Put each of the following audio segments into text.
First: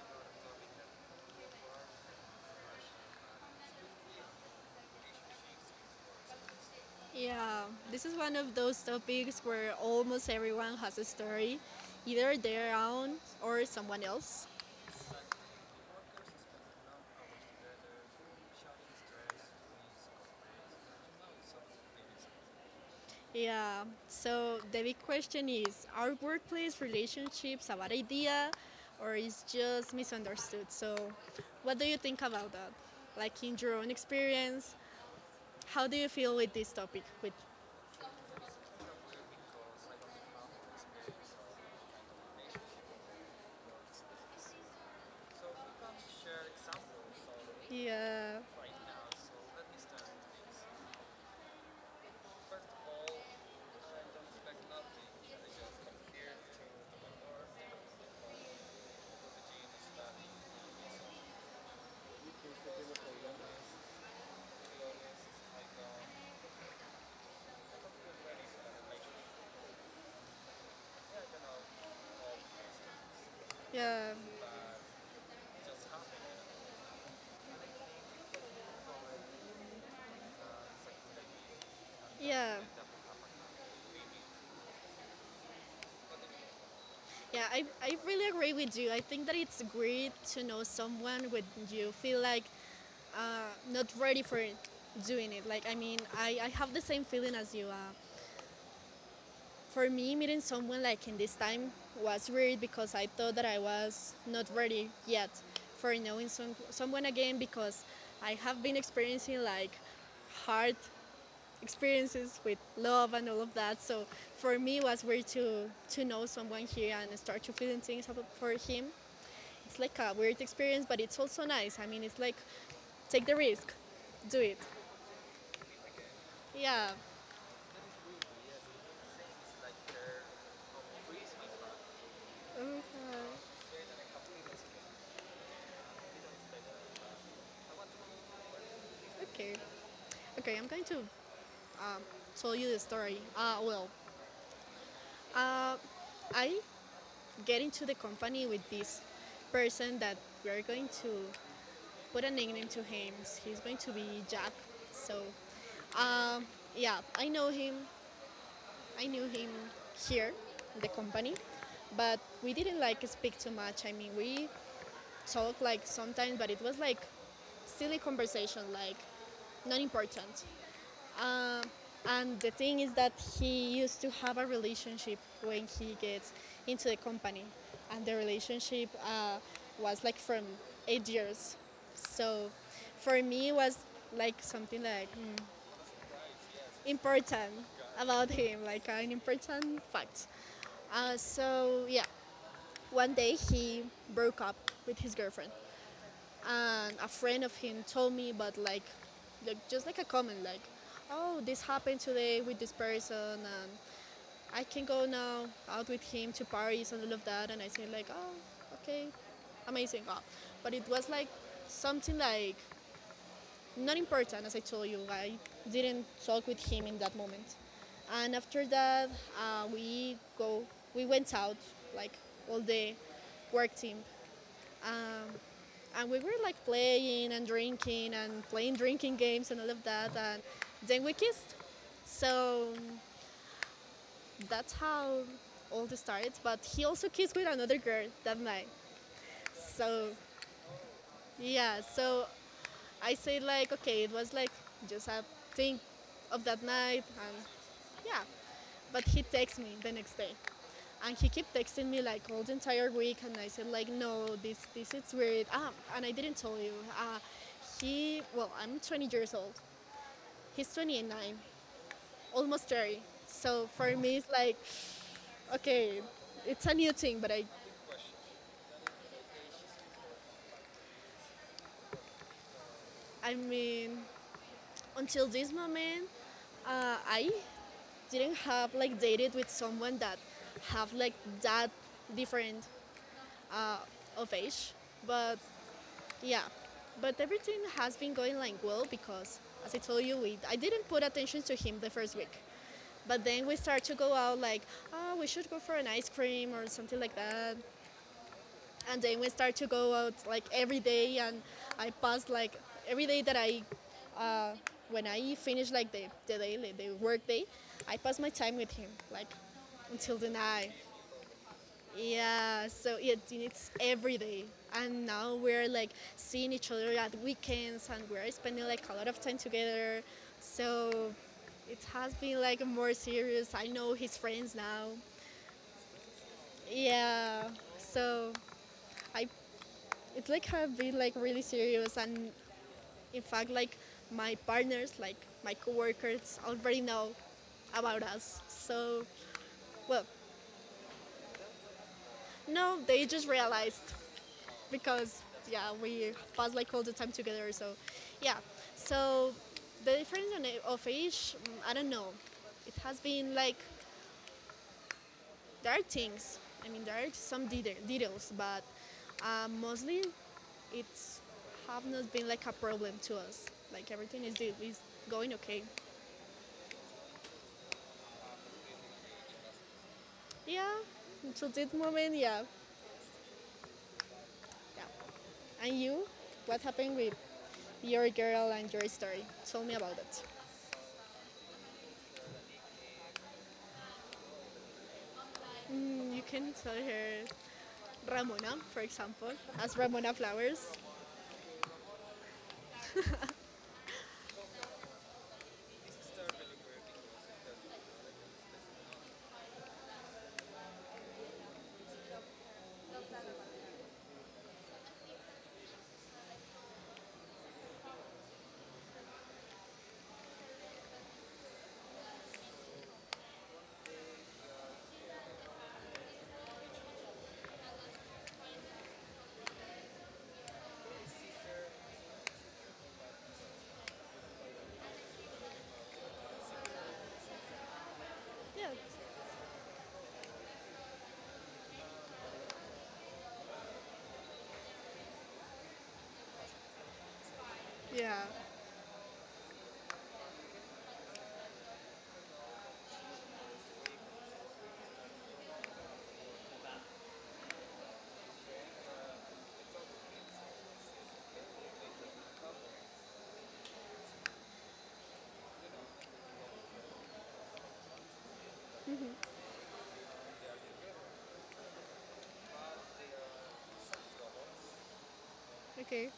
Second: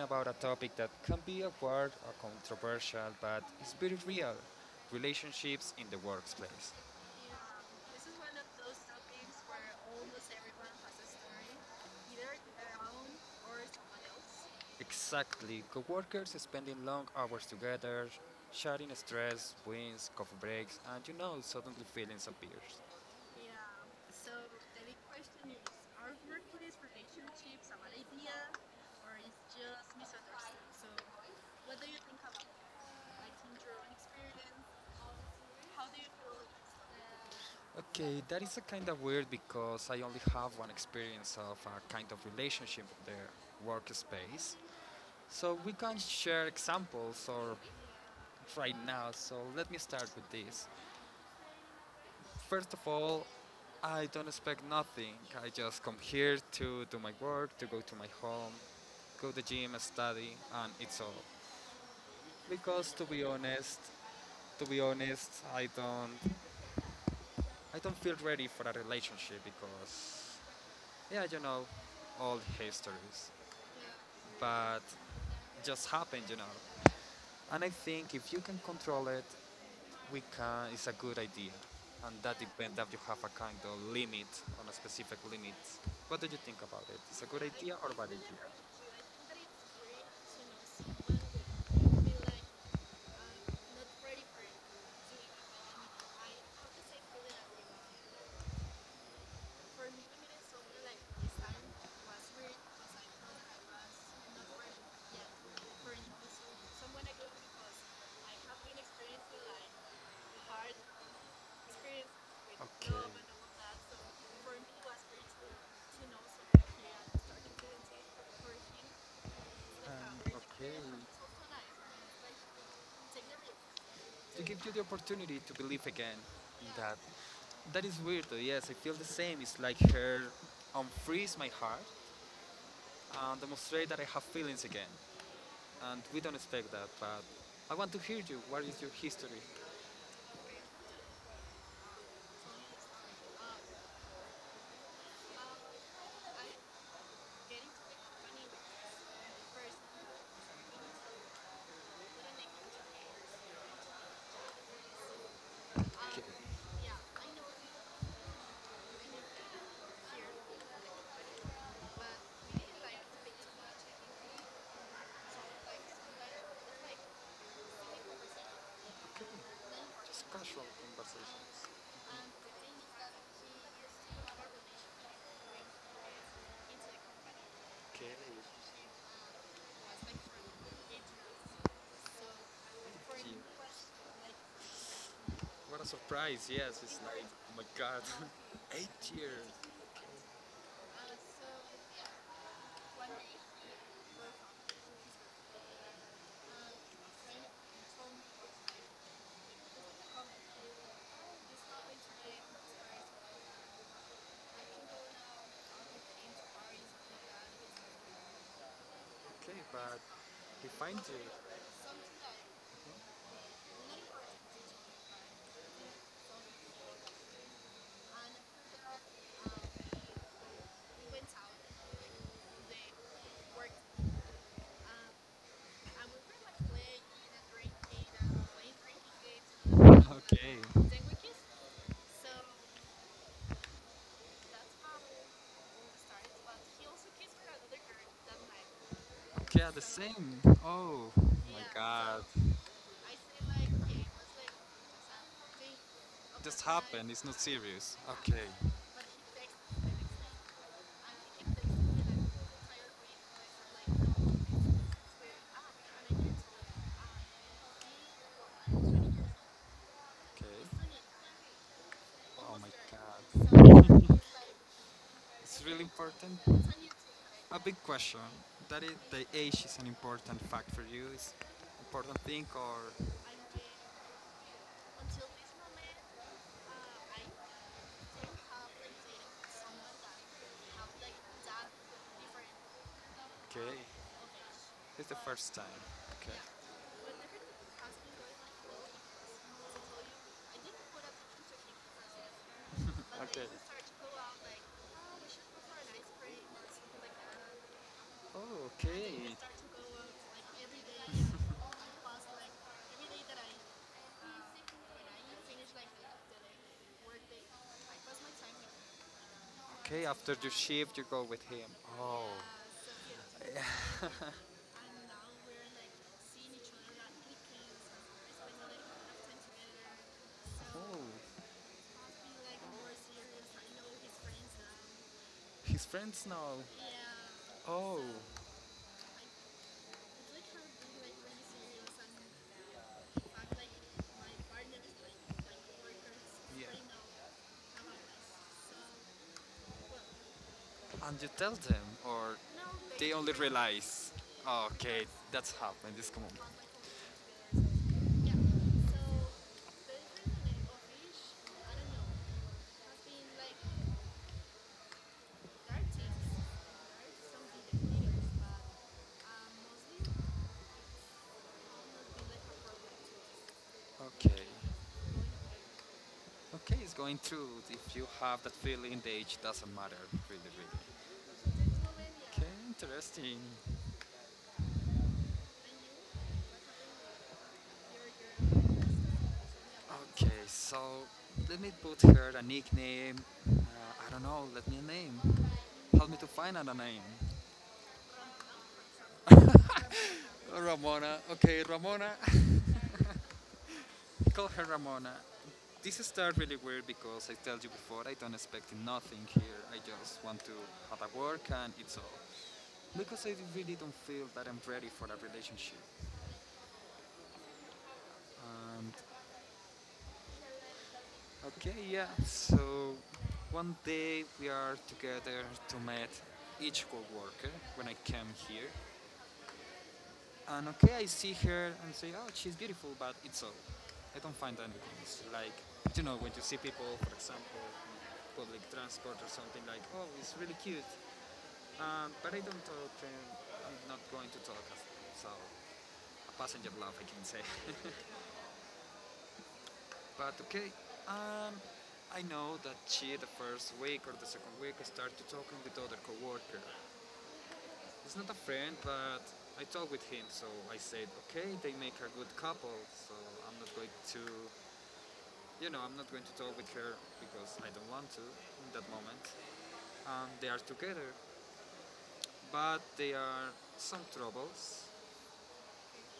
about a topic that can be awkward or controversial, but it's very real, relationships in the workplace. Yeah, Yeah, this this is is one one of of those those topics topics where where almost almost everyone everyone has has a a story, story, either either their their own own or or someone someone else. else. Exactly, coworkers spending long hours together, sharing stress, wins, coffee breaks, and suddenly feelings appears. Yeah. Yeah, So so the the big big question question is, is, are are workplace workplace relationships relationships a a bad bad idea idea or or is is just just misunderstood? misunderstood? So So, what what do do you you think think about about that? that? Like Like in in your your own own experience, experience, how how do do you you feel feel with this topic? it's With Okay, that is a kind of weird because I only have one experience of a kind of relationship with the workspace. So we can share examples or Yeah, right now. So let me start with this. First of all, I don't expect nothing. I just come here to do my work, to go to my home, go to the gym, study, and it's all. Because to be honest, I don't feel ready for a relationship because, yeah, all histories, yeah, but it just happened, And I think if you can control it, we can, it's a good idea, and that yeah, depends that you have a kind of limit on a specific limit. What do you think about it? It's a good yeah. I, idea or I bad really idea? agree with you. I think that it's great to know someone when you feel like not ready for it, doing it. Like, I mean, I have the same feeling as you. Uh, For for me, me, meeting minutes so older, someone like like in this this time time was was weird weird because because I I thought thought that I I was was not not ready ready yet yet for for knowing so someone someone again again because because I I have have been been experiencing experiencing like like hard hard experience experiences with with, okay, love love and and all all of of that. that. So So for for me, me, it it was was weird great to, to, to to know know someone someone here here and and start start to feeling influencing things for for him. him. Like, It's like a okay, weird experience, but it's it's also also nice. nice. I mean, it's like Like, take take the the risk, risk. do To it. give you the opportunity to believe again, yeah, in Yeah. that, that is weird though, yes, I feel the same. It's like her unfreeze my heart Uh, and demonstrate that I have feelings again. And we don't expect that, but I want to hear you. What is your history? Okay. Okay, I'm going to tell you the story. Uh, I get into the company with this person that we're going to put a nickname to him. He's going to be Jack. So, Okay. Um, yeah, I know him. I knew him here, in the company, but we didn't like like, speak too much. I mean, we talked like sometimes, but it was like silly conversation, like okay, not just important. casual conversation. And the thing is that he used to have a relationship when he gets into the company, and Okay. the relationship was like from 8 years. So for me, it For was like something like what a surprise, yes, it's like, oh important my god, about him, like an 8 years. important fact. So yeah, one day he broke up with his girlfriend, and a friend of him told me, but like just like a comment, like, oh, this happened today with this person, and I can go now out with him to Paris and all of that, and I say like, oh, okay, Okay, but amazing. Oh. he But it finds was you. like something like not important, as I told you. I didn't talk with him in that moment, and after that, uh, we go, we went out like all the work team, and we were like playing and drinking and playing drinking games and all of that, and Okay. then we kissed. So that's how all this started. But he also kissed with another girl that night. Okay, the So same. Oh yeah, my yeah, god. so I say I say like like game okay, it was was like like just a thing something. of Just that night happened. It's not and serious. yeah. Okay. But he But he texts me texted the the next day. next And he kept texting me like day. all the entire week and I said like And he kept texting no, me like the entire this week. And I said like this is weird. no, Ah, and it's I weird. didn't Ah, tell you. Uh, and I get to like ah, I'm I'm 20 20 years old. years old. Okay. He's 29, Oh my almost 30. So god. So for me, it's like it's really okay, important. it's a new thing, but I Like, a big question. That is, the age is an important fact for you. It's important thing or I'm doing. I mean, until Until this this moment, moment, I I didn't didn't have have like like dated dated with someone someone that that have have like like that that different. different Okay, of age. it's the but But first time. Okay, yeah, yeah, but but everything everything has has been been going going like like well well because, because, as as I I told told you, you, I I didn't didn't put put attention to attention to him him the at first week. first. But But then then, okay, then we started we start to to go go out out like, like, oh, oh, we we should should go go for for an an ice ice cream cream or or something something like like that. that. Oh, and I, And okay, then we start start to to go go out out like like every every day day, and and I I pass pass like like every every day day that that I, uh, uh, when when I I finish finish like like the, the, the day, like, the the work work day day, I I pass pass my my time time with with him, like him. Okay, until the after the night. shift, you go with him. Oh. Yeah, so it, So yeah. Yeah. it's every day. And And now now we're we're like like seeing seeing each each other other at at weekends weekends and and we're we're spending like a spending lot of like a lot of time time together. together. So, oh, it's So it has must be been like like more more serious. serious. I I know know his his friends friends now. now. His friends now. Yeah. Yeah, So so oh, I I it's like have been like like really like serious and in fact like like my like partners, like my like, coworkers yeah, right. already know about us. So So well, well, and you tell them, or now no, they they just only realized realize, oh, okay, because that's yeah, happened, this we come on pass like. like all the time together. So So yeah. yeah. So the difference So of the difference of age, age, I I don't don't know. know, It has has been been like, like There are things. I mean, there are some details, but um, mostly it's have not been like a problem like, to us. Like everything is okay. is going okay. Okay, it's going through. If you have that feeling, the age doesn't matter, really, Yeah, really. Yeah, until this yeah, moment, yeah, okay, interesting. yeah. And you, what happened with your girl and your story? Tell me about it. Okay, so let me put her a nickname. Uh, I don't know, let me a name. Help me You to can find out a tell name. her Ramona, for example, as Ramona Flowers. Ramona. Okay, Ramona. Call her Ramona. This started really weird because I tell you before, I don't expect nothing here. I just want to have a work and it's all. Because I really don't feel that I'm ready for a relationship. And okay, yeah, so one day we are together to meet each co-worker when I came here. And okay, I see her and say, oh, she's beautiful, but it's all, right. I don't find anything. It's like, when you see people, for example, public Yeah, transport or something like, oh, it's really cute, but I'm not going to talk. So, a passenger love, I can say. yeah. But okay, um, I know that she, the first week or the second week, started talking with other coworker. It's not a friend, but I talked with him, so I said, okay, they make a good couple, so I'm not going to I'm not going to talk with her because I don't want to in that moment. They are together, but they are some troubles Okay,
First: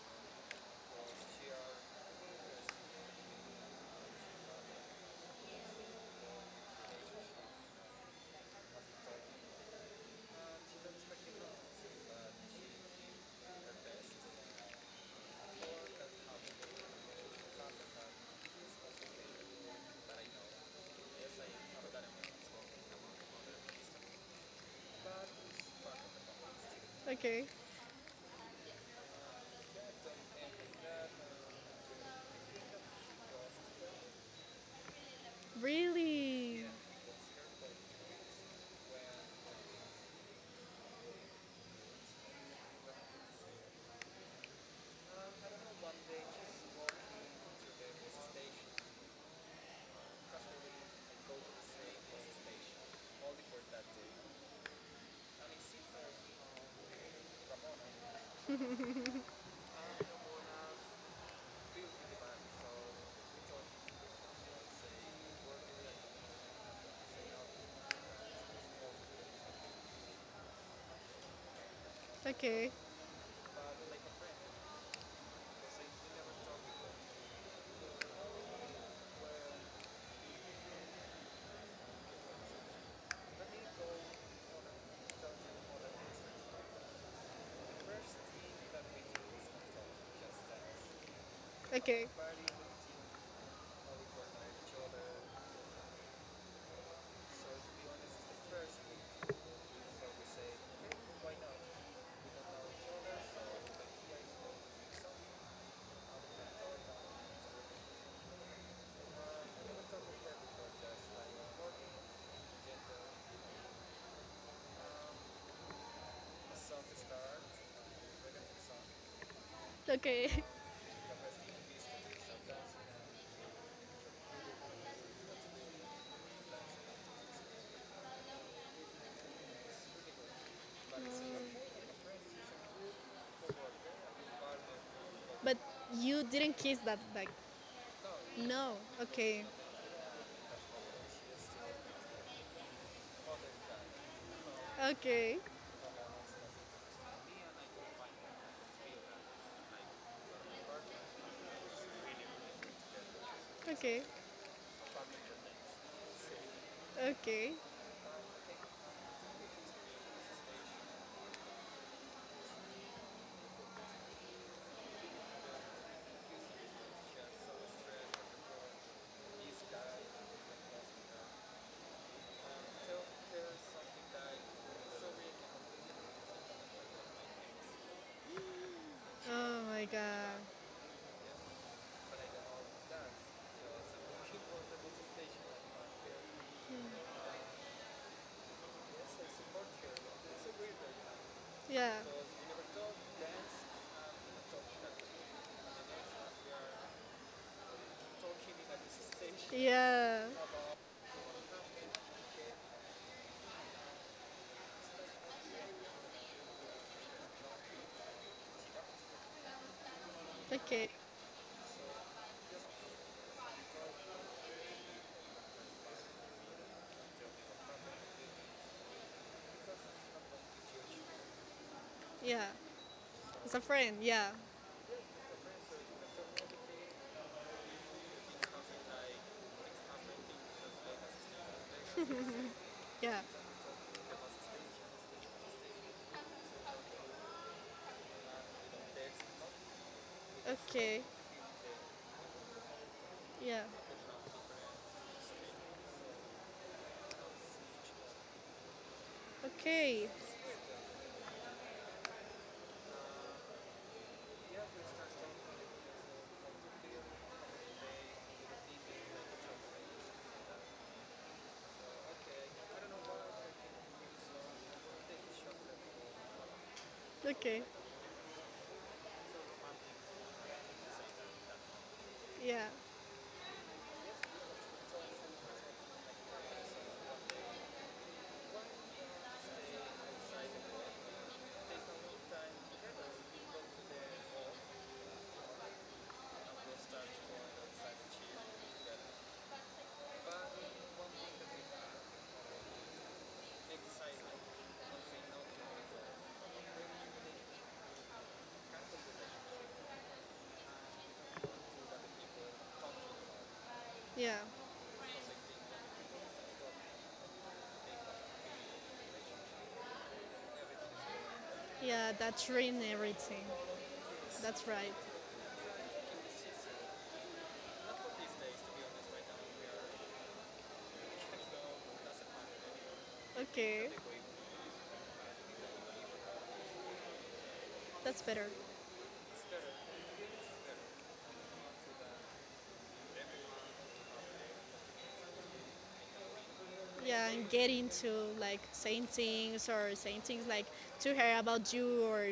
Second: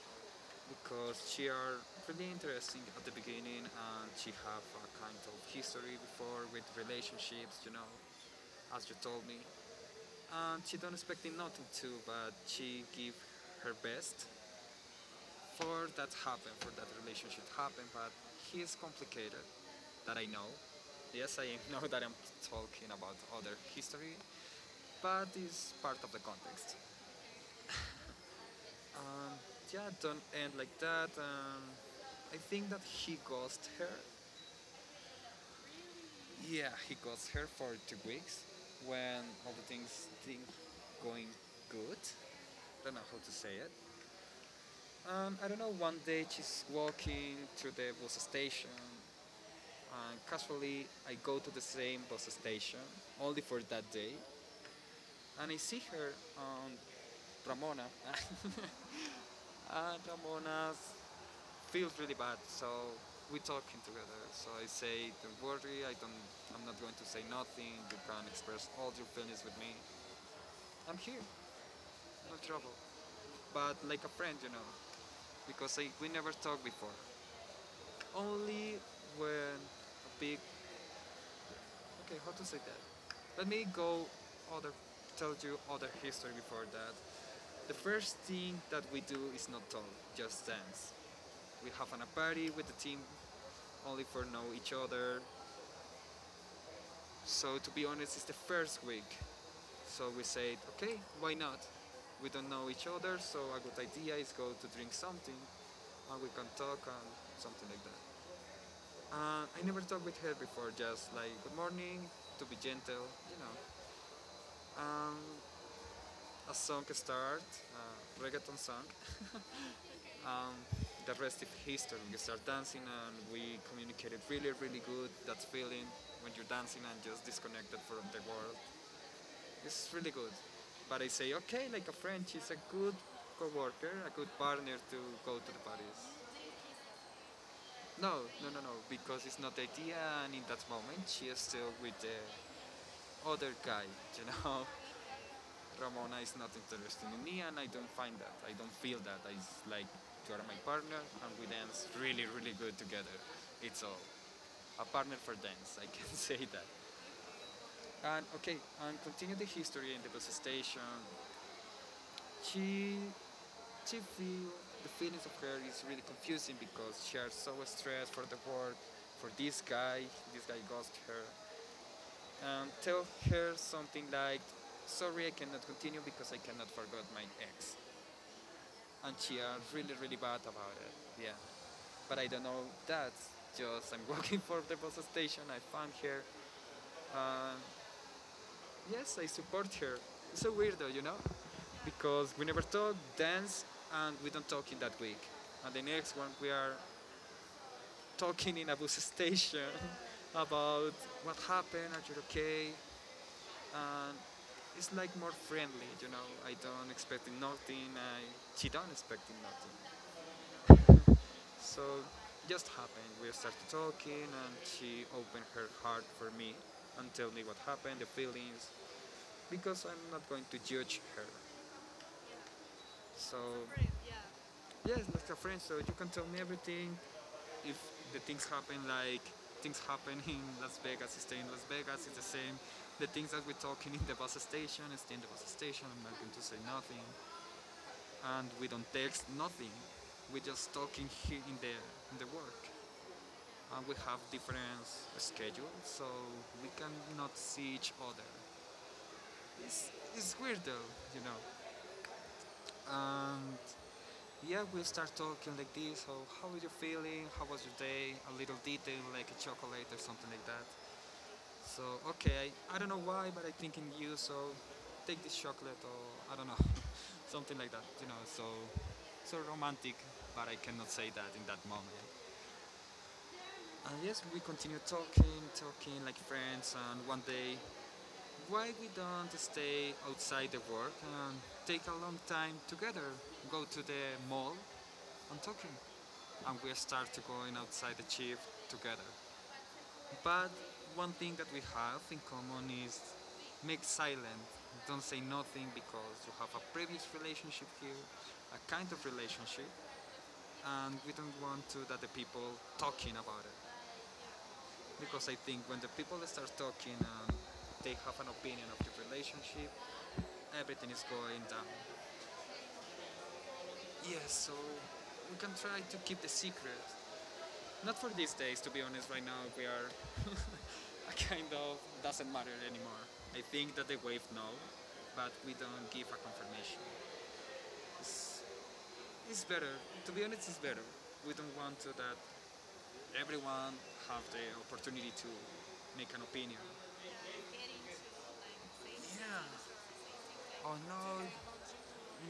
because she are really interesting at the beginning and she have a kind of history before with relationships, as you told me. And she don't expecting nothing too, but she give her best for that happen, for that relationship to happen, but he's complicated, that I know. Yes, I know that I'm talking about other history, but it's part of the context. okay. Yeah, don't end like that. I think that he ghosted her. Really. Yeah, he ghosted her for 2 weeks when all the things think going good. I don't know how to say it. I don't know. One day she's walking to the bus station. And casually, I go to the same bus station only for that day, and I see her on Ramona. And Ramona feels really bad, so we are talking together. So I say, "Don't worry, I don't. I'm not going to say nothing. You can express all your feelings with me. I'm here, no trouble. Okay, But like a friend, because we never talked before. Only when a big, okay, how to say that? Let me go other tell you other history before that. The first thing that we do is not talk, just dance. We have an, okay, a party with the team only for know each other. So to be honest, it's the first week. So we said, okay, why not? We don't know each other, so a good idea is go to drink something, and we can talk and something like that. I never talked with her before, just like good morning, to be gentle, Um, A song started, reggaeton song. okay. Um, the rest is history. We start dancing and we communicated really, really good. That feeling when you're dancing and just disconnected from the world. It's really good. But I say, okay, like a friend, she's a good co-worker, a good partner to go to But the parties. you didn't kiss that bag. No, no, no, no, No. because it's Okay. not the idea and in that moment she is still with the other guy, you know? Okay. Ramona is not interested in me, and I don't find that. I don't feel that. It's like you are my partner, and we dance really, really good together. It's all Okay. a partner for dance. I can say that. Okay. And okay, and continue the history in the bus station. She, she feel the feelings of her is really confusing because she is so stressed for the work, for this guy. This guy ghosted her, and tell her something like, "Sorry, I cannot continue because I cannot forget my ex," and she are Oh my really really bad god. about it. Yeah, but I don't know that. Just I'm working for the bus station. I found her. Uh, yes, I support her. It's so weird though, Yeah. because we never talk, dance, and we don't talk in that week. And the next one we are talking in a bus station Yeah. about what happened. Are you okay? And it's like more friendly, I she don't expecting nothing. Okay. So just happened. We started talking, and she opened her heart for me and tell me what happened, the feelings, because I'm not going to judge her. Yeah. So It's a right, friend. yeah, Yeah. yes, like a friend. So you can tell me everything. If the things happen, like things happen in Las Vegas, stay in Las Vegas. It's the same. The Yeah. things that we're talking in the bus station, stay in the bus station. I'm not going to say nothing, and we don't text nothing. We're just Okay. talking here in the work. Yeah. We have different schedules, so we cannot see each other. It's, Okay. it's weird though, you know. And yeah, we start talking like this. So how are you feeling? How was your day? A little detail, like a chocolate or something like that. So okay, I don't know why, but I think in you. So take this chocolate, or I don't know, something Okay. like that, you know. So so romantic, but I cannot say that in that moment. Yeah. And yes, we continue talking, talking like friends, and one day why we don't stay outside the work and take a long time together? Go to the mall and talking, and we start to going outside the chief together. But one thing that we have in common is make silent. Don't say nothing because you have a previous relationship here, a kind of relationship, and we don't want to that the people talking about it. Yeah. Because I think when the people start talking and they have an opinion of the relationship, everything is going down. Yeah, that's ruined everything. Yes, so That's right. we can try to keep the secret. Not for these days, to be honest, right now we are a kind of doesn't matter anymore. I think Okay. that they wave no, but we don't give a confirmation. That's It's, better. it's better, to be honest, it's better. We don't want to that everyone have the opportunity to make an opinion. Yeah, and get into like saying things or Yeah, saying things like oh to no, her about you or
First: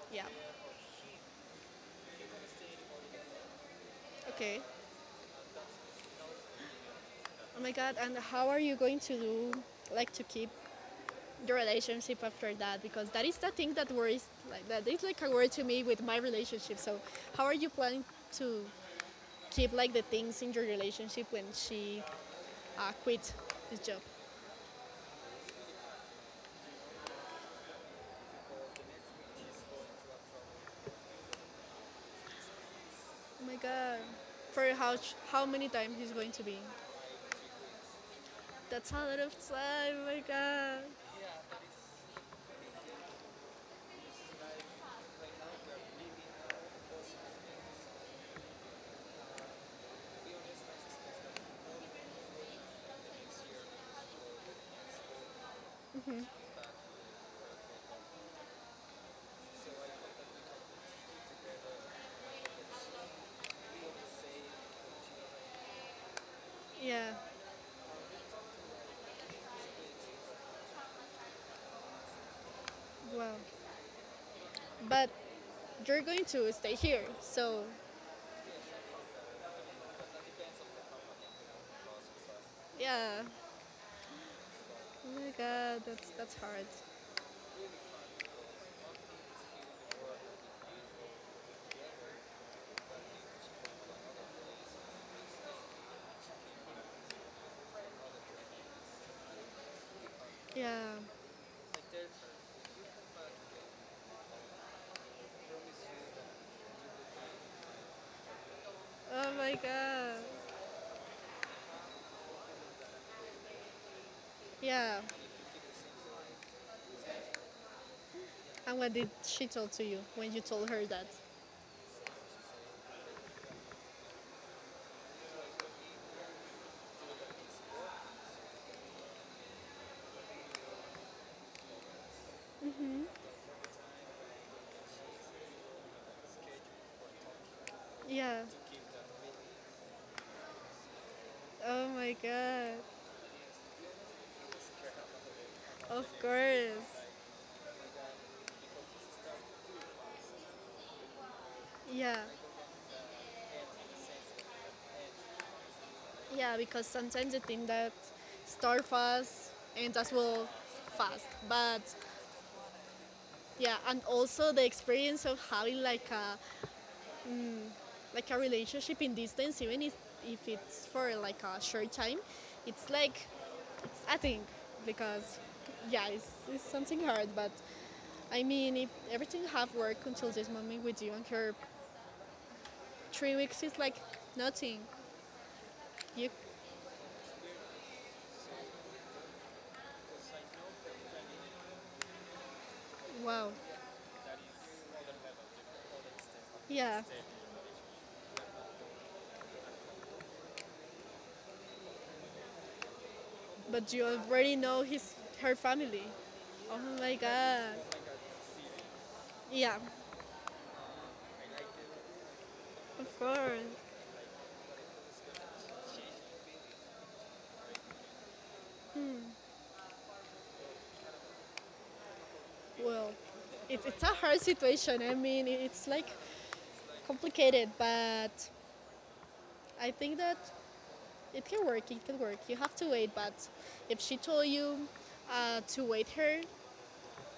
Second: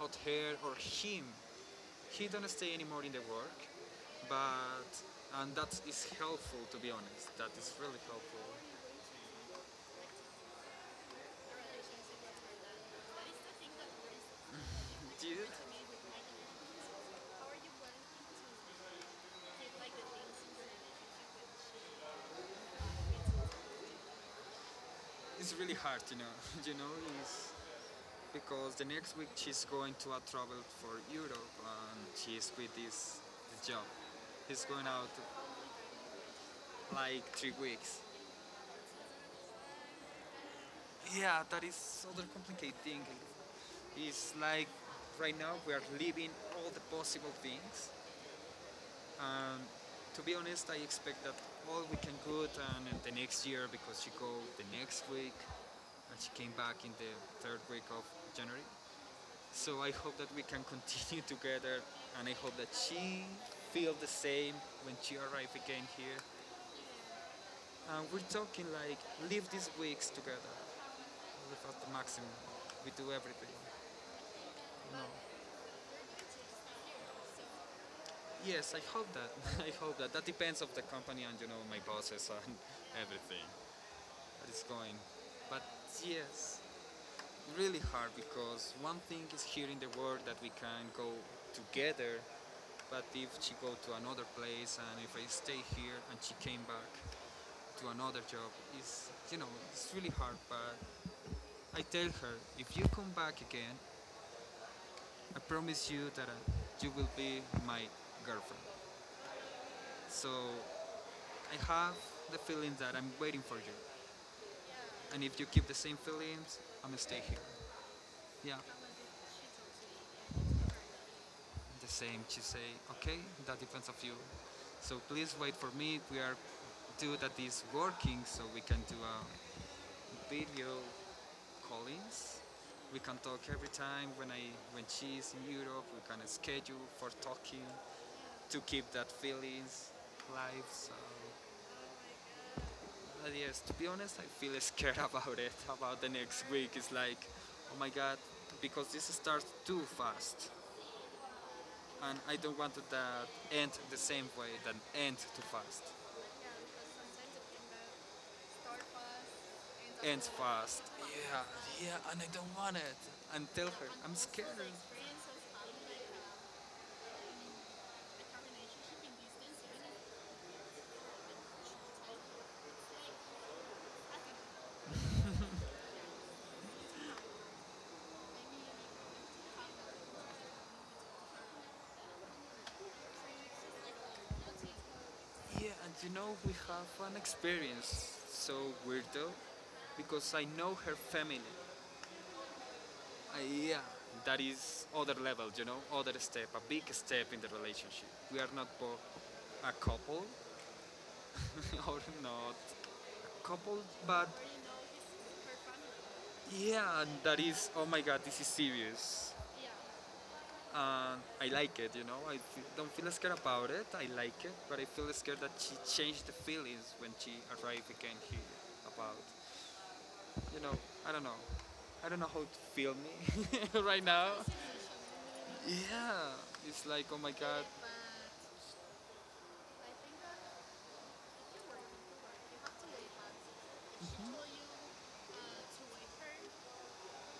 not yeah. her or him. He don't stay anymore in the work, Okay. but and that is helpful to be honest. That Oh my is god, really and helpful. how are you going to do like to keep your relationship after that? Because that is the thing that worries like that is like a Dude. worry to me with my relationship. So how are you planning to keep Like, like the things in your relationship when she quit this job? it's really hard, you know. You know, it's because the next week she's going to a travel for Europe and she's with this, Oh my this job. god. He's For going how out how many times he's going to be? like 3 weeks. That's a lot of time, oh my god. Yeah, that is other complicated thing. It's like right now we are living all the possible things. And to be honest, I expect that all we can good and the next year because she go the next week and she came back in the third week of January. So I hope that we can continue together and I hope that she feel the same when she arrive again here. Yeah, And we're talking like live these weeks together, live at the maximum. We do wow. everything. But But you're going to stay here, so yes, I hope that. I hope that. That depends of the company and you know my bosses and uh, yeah. how it's going. Oh my But god, that's yes, hard. really hard because one thing is here in the world that we can go together. But if she go to another place and if I stay here and she came back to another job, it's you know it's really hard. But Yeah. I tell her if you come back again, I promise you that you will be my girlfriend. Oh my god. So I have the feeling that I'm waiting for you. Yeah. And if you keep the same feelings, I'm gonna stay here. Yeah, And what did she tell to you when you told her that? the same. She say, okay, that depends of you. So please wait for me. We are do that is working, so we can do a video callings. We can talk every time when I when she's in Europe. We can schedule for talking Yeah. to keep that feelings live. So Oh my god. but yes, to be honest, I feel scared about it. About Of the next week, course. it's like, oh my god, because this starts too fast. Yeah. And I don't want it that end the same way that end too fast. Yeah, because Sometimes sometimes you it think can that start start fast fast. and as End well fast. fast. Yeah, But yeah, and I don't want it. And tell yeah, her, and I'm also scared. the experience like of having like a uh, like a like. relationship in distance, even if it's for like a short time, it's like I think because yeah, it's something hard, but I mean, if everything have worked until this moment with you and her, 3 weeks is like nothing. Yeah, and you You, know, we have an experience so weirdo because I know her family. Wow, Yeah, that is other level, you know, other step, a big yeah. step in the relationship. We are not both a couple or not couple, But you but already know his her family. Oh yeah, my that is, god. oh my god, this is serious. Yeah, I like it, you know. I don't feel of scared about course. it. I like it, but I feel scared that she changed the feelings when she arrived again here. About, you know, I don't know. I don't know how to feel Well, me it, right it's a now. hard situation. I mean, it's like Yeah, it's like, oh my god. complicated, but I think that it can work. It can work. You have to wait, but if she told you to wait her,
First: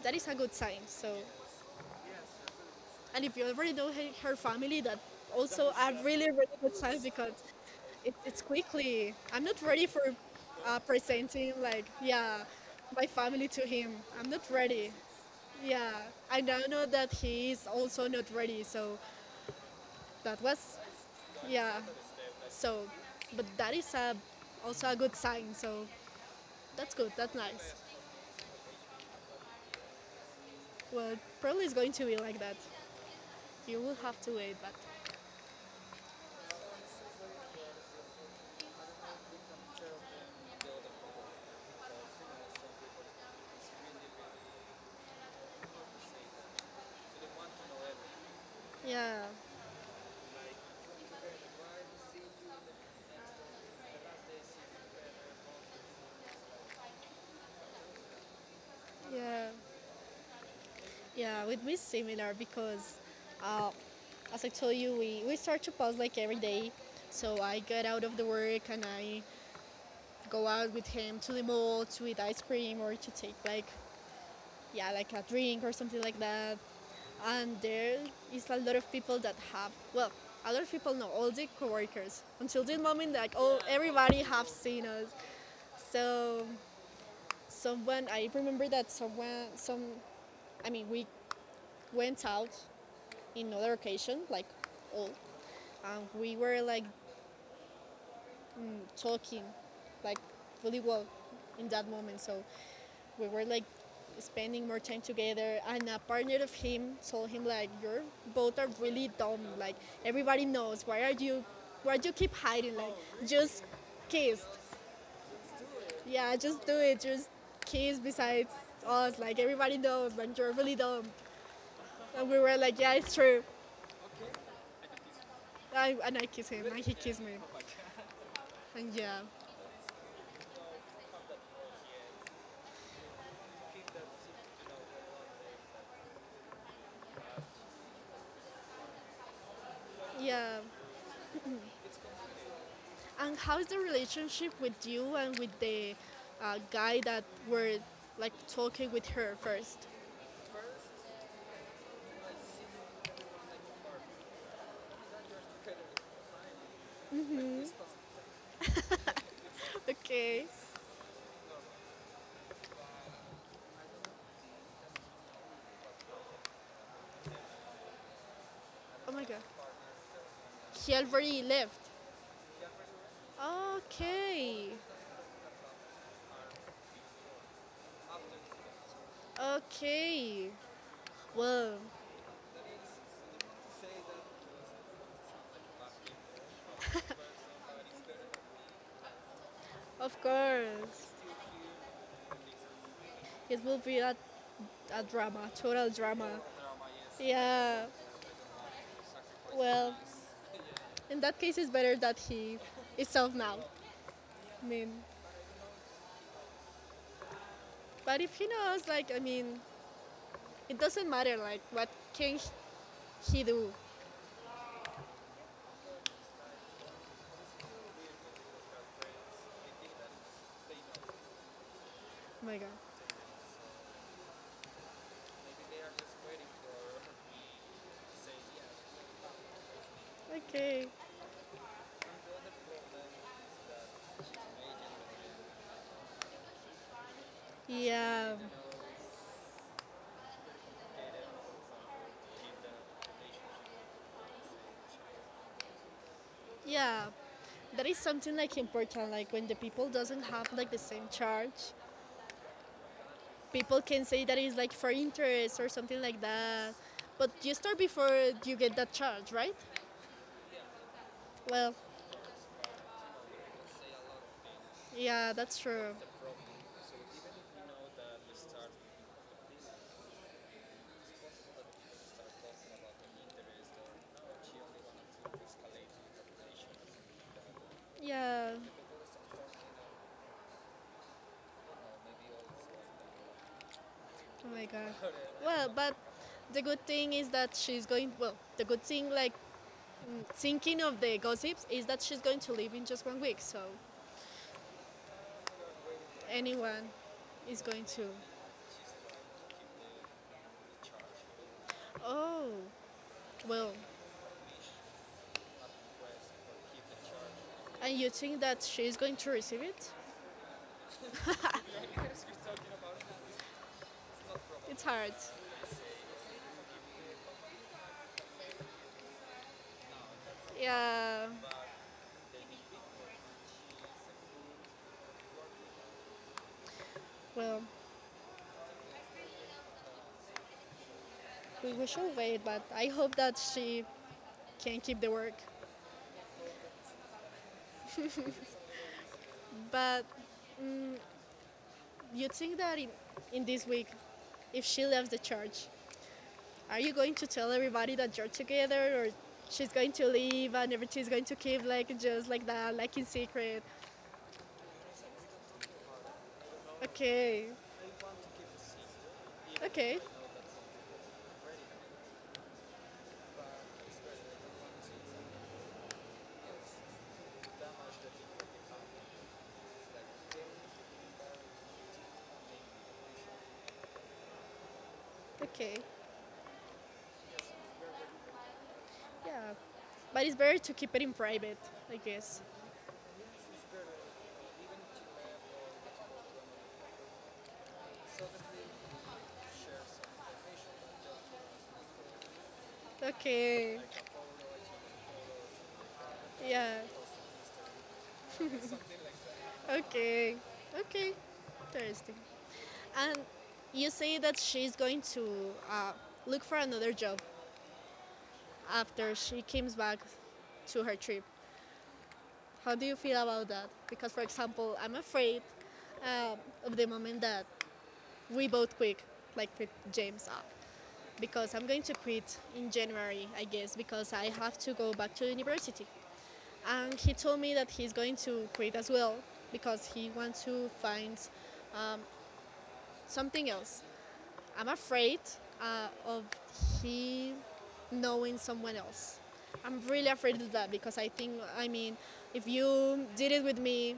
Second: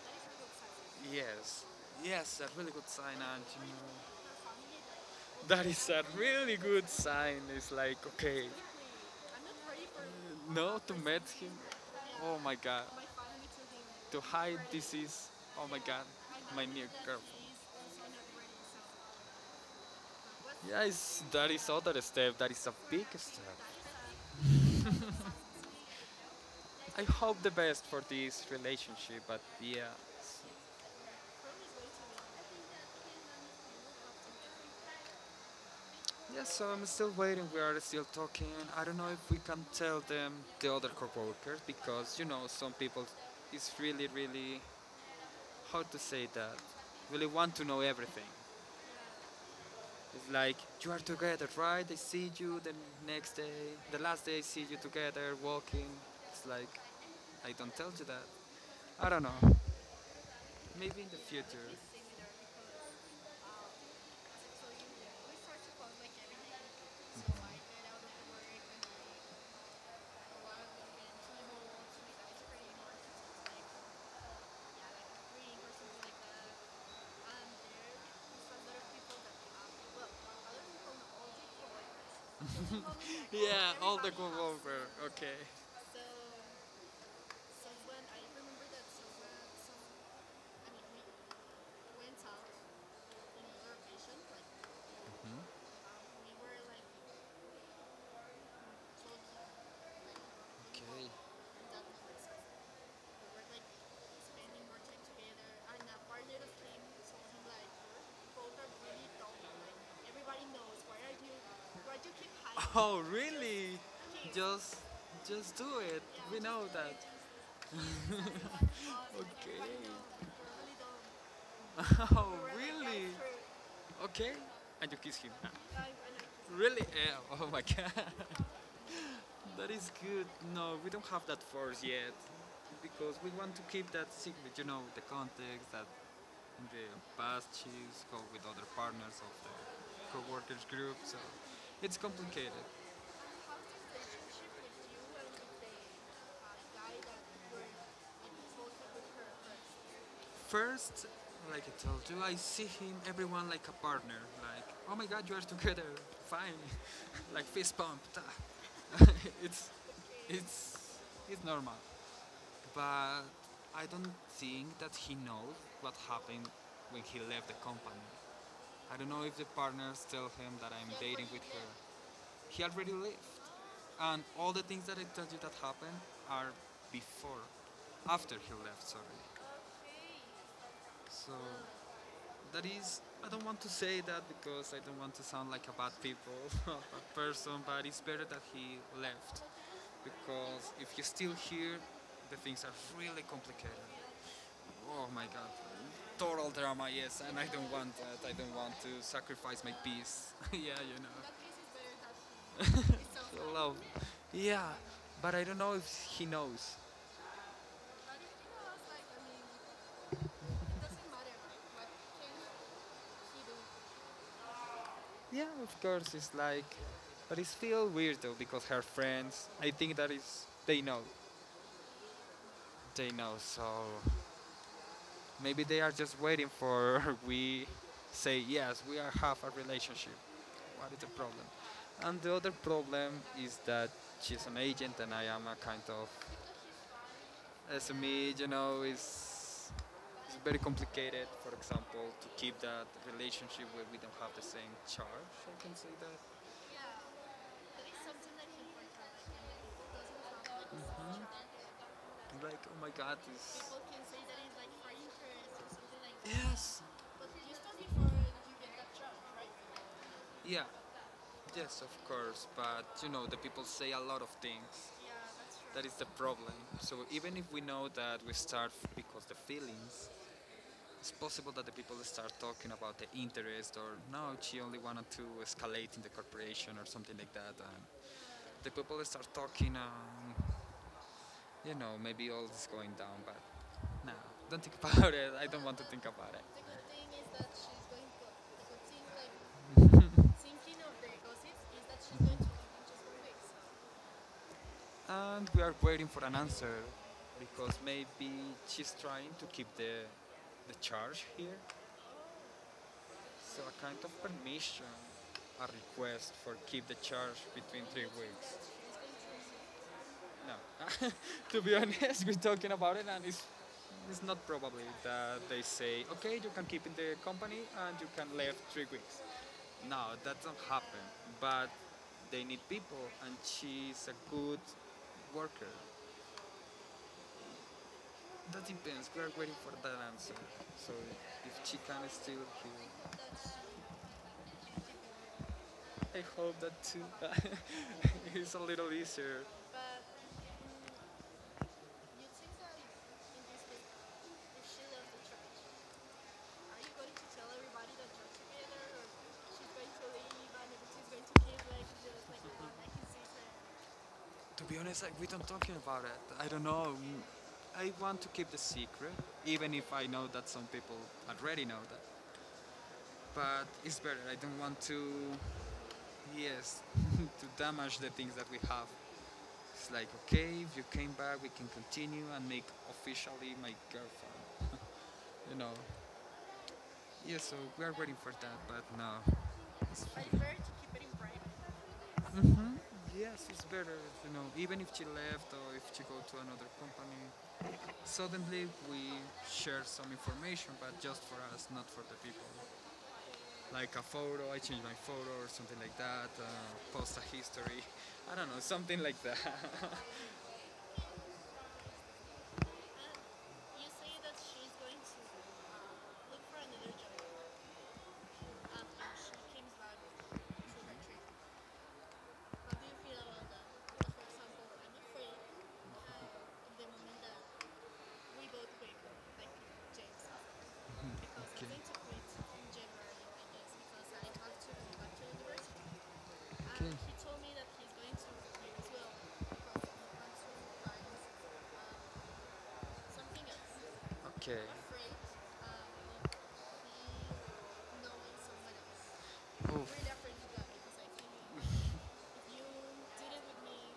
that is a good sign. Yes, yes, a really good sign, And if and you you already know, know her family, that that also is a a really really really good good sign because sign. It's like, it's okay, quickly. I'm not ready for no, to meet him. presenting like Oh yeah my god. my family to him. To I'm not hide ready. this is. Oh my Yeah, god. I now My know new that girlfriend. he is also not ready. So that was Yes, that is yeah. other step. That is a So, big but step. that is a also a good sign. So that's I good. That's hope the nice. best for this relationship, but yeah. Well, probably it's going to be like that. You will have to wait, but Yeah, so I'm still waiting. We are still talking. I don't know if we can tell them the other co-workers because you know some people. It's really, really how to say that. Really want to know everything. yeah, It's like you are together, right? I see you the next day, the last day I see you together walking. It's like I don't tell you that. I don't yeah. know. Maybe in the Yeah, future. with me similar because uh, as I told you, we start to pause like every day. So I get out of the work and I go out with him to the mall to eat ice cream or to take like yeah like a drink or something like that. And there is a lot of people that have well a lot of people know all the coworkers until this moment like all Yeah, all the everybody have over. seen us. Okay. So, So someone, someone I I remember remember that that someone, someone, some some, I I mean we mean, we went went out out on in other our vacation, occasion, like, all, and we we were were like like talking, talking. like really Okay. well And in that that was like, moment. So we we were were like like spending spending more more time time together. together And and a a part of partner of him him told told him him like like, you're you both both are are really really dumb. dumb like Like, everybody everybody knows. knows, Why are you, why why do do you you keep keep hiding, hiding? like Oh, just really? kiss, Just Just, do it. Yeah, yeah, we know just do that. it, just kiss besides us, like Okay. everybody knows like you're really dumb, and Oh, we were like yeah really? it's true. Okay. And you kiss him. And I kissed him and Really? he kissed me Eh, oh my god. and yeah, That is good. No, we don't have that force yet. Because we want to keep that secret, you know, the context that in the past she's go with other partners of the yeah. co-workers group, so it's complicated. And how is the Relationship relationship with with you you and with and with the the guy guy that that you were were in like photo talking with with her, her first? first, like I told you, I see him, everyone like a partner. Like, oh my god, you are together, fine. Like fist pump. it's, Okay. it's it's normal. But I don't think that he knows what happened when he left the company. I don't Oh know my if god. the partners tell him that I'm He dating with already her. left. He already left. And all the Okay. things that I told you that happened are before, after he left, sorry. Okay. So. Well, That is, I don't want to say that because I don't want to sound like a bad people, a bad person, but it's better that he left. of Because if he's course. still here, the things are really It will complicated. be a Oh my god. drama, total drama. Total drama, yes, and I don't Yeah. want that. I don't want to sacrifice my Well, peace. Yeah, you know. in that case, it's better that he That case is better that is off it's so now. love. I Yeah, mean, but I don't know if he knows. But but if if he he knows, knows, like, like, I I mean, mean, it it doesn't doesn't matter, matter, like, right? what What can can he he do? do? Oh Yeah, of course, it's like, but it's still weird though because her friends, I think that is, they know, my god. they know. So maybe they are just waiting for we say yes, we are have a relationship. Okay. What is the problem? And the other problem is that she's an agent and I am a kind of Yeah. SME. You know, it's very complicated. For example, to keep that relationship where we don't have the same charge. I can say that. Yeah. That It's is something something like like, important. Like when the people doesn't like, have like the same like. charge, Like, oh my god, this. people People can can say say that that is it's like like for for interest interest or or something something like like that. that. Yes! But But you you start study for before you you get get that that job, charge, right? right? Yeah, Well, yes, of course, but you know, the people say a lot of things. Yeah, yeah, that's that's true. That is true. the problem. So even if we know that we start because the feelings, it's possible that the people start talking about the interest or no, she only wanted to escalate in the corporation or something like that. And Yeah. the people start talking you know, maybe all is going down, but no, Oh don't my think god. about it. I don't Well, want to but think about it. the The good good thing thing is is that that she's she's going going. to. Well, The the good good thing, thing, like like thinking thinking of of the the gossip, gossips, is is that that she's she's going going to to leave leave in in just just one one week. week. So So and we are waiting for an answer anyone is because going to. maybe she's trying to keep the charge here, Oh, so well, a kind of permission, a request for keep the charge between and three you think that weeks. she is going to receive it, No, to be honest, we're talking about it and it's not probably it's hard. that they say, okay, you can keep in the company and you can leave 3 weeks. No, that doesn't happen. Yeah, But they need people, and she's a good worker. well, That depends. We are waiting for that answer. So if we, she we can should wait, still but I hope that she can keep the work. here, I hope that too. It's a little easier. But But mm, you you think think that that in, in this in this case, week, if if she she left leaves the the church, church, are are you you going going to to tell tell everybody everybody that that you're you're together, together, or or she's she's going going to to leave leave and and she's everything's going going to to keep keep like like just just like like mm-hmm, that, a like like in secret? secret? To be honest, like we don't talking about it. I don't know. Okay, I want to keep the secret, even if okay, I know that some people already know that. But it's better. I don't want to, yes, to damage the things that we have. It's like okay, if you came back, we can continue and make officially my girlfriend. You know. okay, Yeah. So we are waiting for that, but no. yeah. It's But it's better better to to keep keep it it in in private, private. I guess. Hmm. Yes, it's better, even if she left or if she go to another company. Suddenly we share some information, but just for us, not for the people. Okay, Like a photo, I change my photo or something like that, yeah. post a history, I don't know, something like that. Okay. And Okay. Interesting. And you you say say that that she's she's going going to to look look for for another another job job after she comes after she comes back back to the to her trip. country. How How do do you you feel feel about about that? that? For Because, for example, example, I'm I'm afraid afraid um, of the in the moment moment that that we we both both quit, wake up like like with James James because up, okay. I'm because I'm going going to to quit quit in in January, January, I I guess, guess, because because I I have talked to to him go about back to the university. university. And And okay, he he told told me me that that he's he's going going to to quit quit as as well well because because he he wants wants to to find find something something else. else. Okay. I'm I'm afraid afraid of of he he knowing knowing someone someone else. else. Oh. I'm I'm really really afraid afraid of of that that because because I I think think, I mean, if if you you did did it it with with me, me,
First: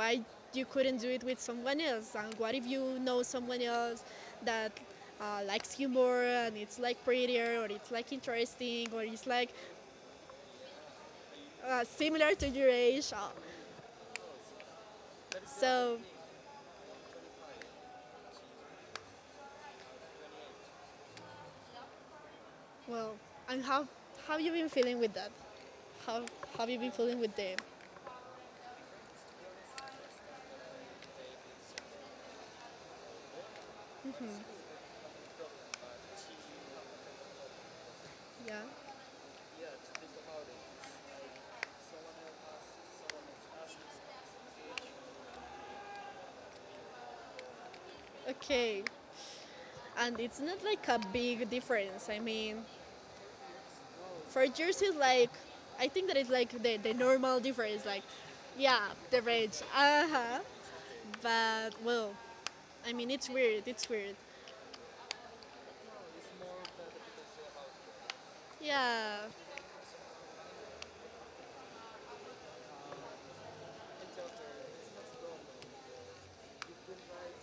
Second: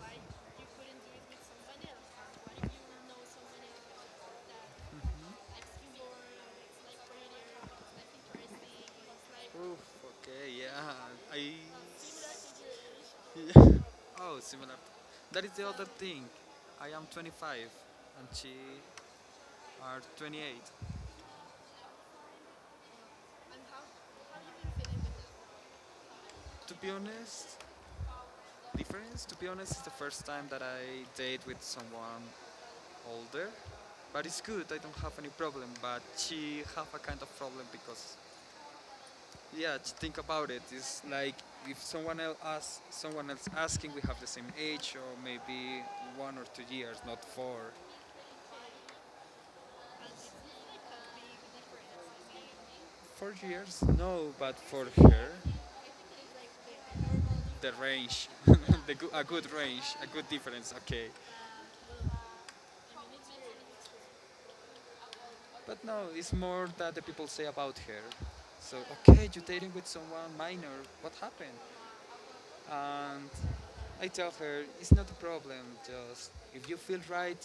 why you you couldn't couldn't do do it it with with someone someone else. else? And what Why if do you you know know someone someone else else that that likes you more, and it's like prettier, or it's like interesting, or it's like oof, okay, yeah. I. Similar to your age? Uh, Oh, similar. That is the other So, thing. I am 25 and she are 28. well, and how have you been feeling with that? How have To you be been feeling with them? honest, difference. To be honest, it's the first time that I date with someone older, but it's good. I don't have any problem. But she have a kind of problem because Yeah. yeah, to think about it, it's like if someone else asks, someone else asking, we have the same age or maybe 1 or 2 years, not four. Okay. And it's not like a big difference. I mean, 4 years? No, for but for jerseys, her, like I think that it's like the normal the difference, like range, yeah, the a good range. range, a Uh good huh. difference. Okay, But well, I mean, it's weird. It's weird. but no, it's more that the people say about her. So okay, Yeah, you're dating with someone minor. What happened? And I tell her it's not a problem. Just if you feel right,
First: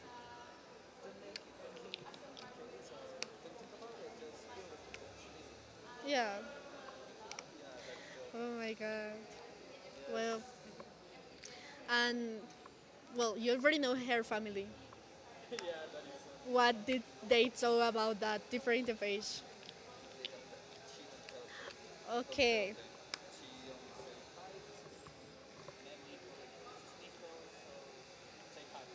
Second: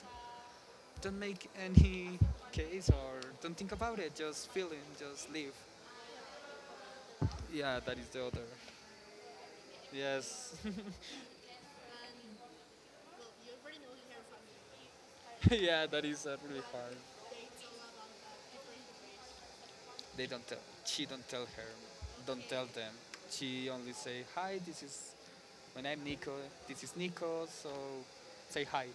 don't make any case or don't think about it. Just feel it. Just live. yeah. Yeah, that is the other. Oh my god. Well, Yes. and well, You you already already know know you can't her family. find that. Yeah, that is really What hard. did they talk about that different of age? They don't tell. She don't tell her. Don't tell Okay, them. She only say hi. This is my name, Nico. This is Nico. So say hi.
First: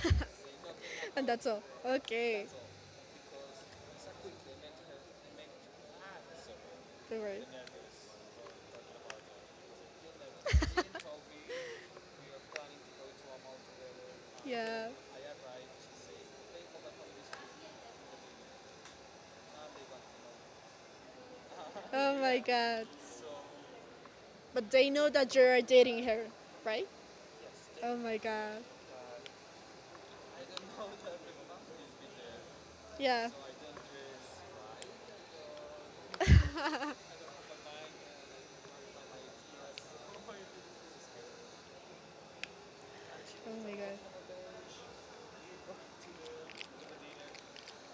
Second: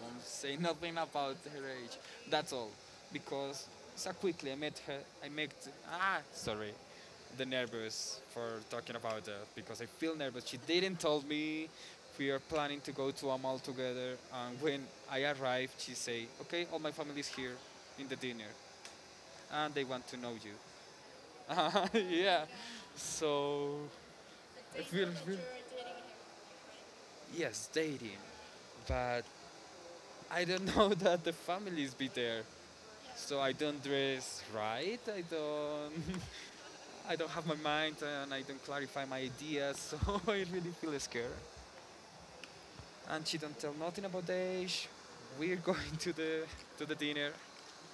Don't say nothing and about that's all. her age. Okay, That's all. Because so quickly I met her. I met. Ah, sorry. do The nervous for talking about her because I feel nervous. She didn't tell me we are planning to go to a mall together. And when yeah. I arrived, she say, "Okay, all my family is here in the dinner, and they want to know you." Yeah. Oh my Yeah, god. so But I they feel, know that feel you are dating her, right? yes, Oh dating, my god. but I don't know that the families be there. Yeah. So I don't dress right. I don't. I don't have my mind, and I don't clarify my ideas. So I really feel scared. And she Oh don't tell my god. nothing about the age. We're going to the dinner,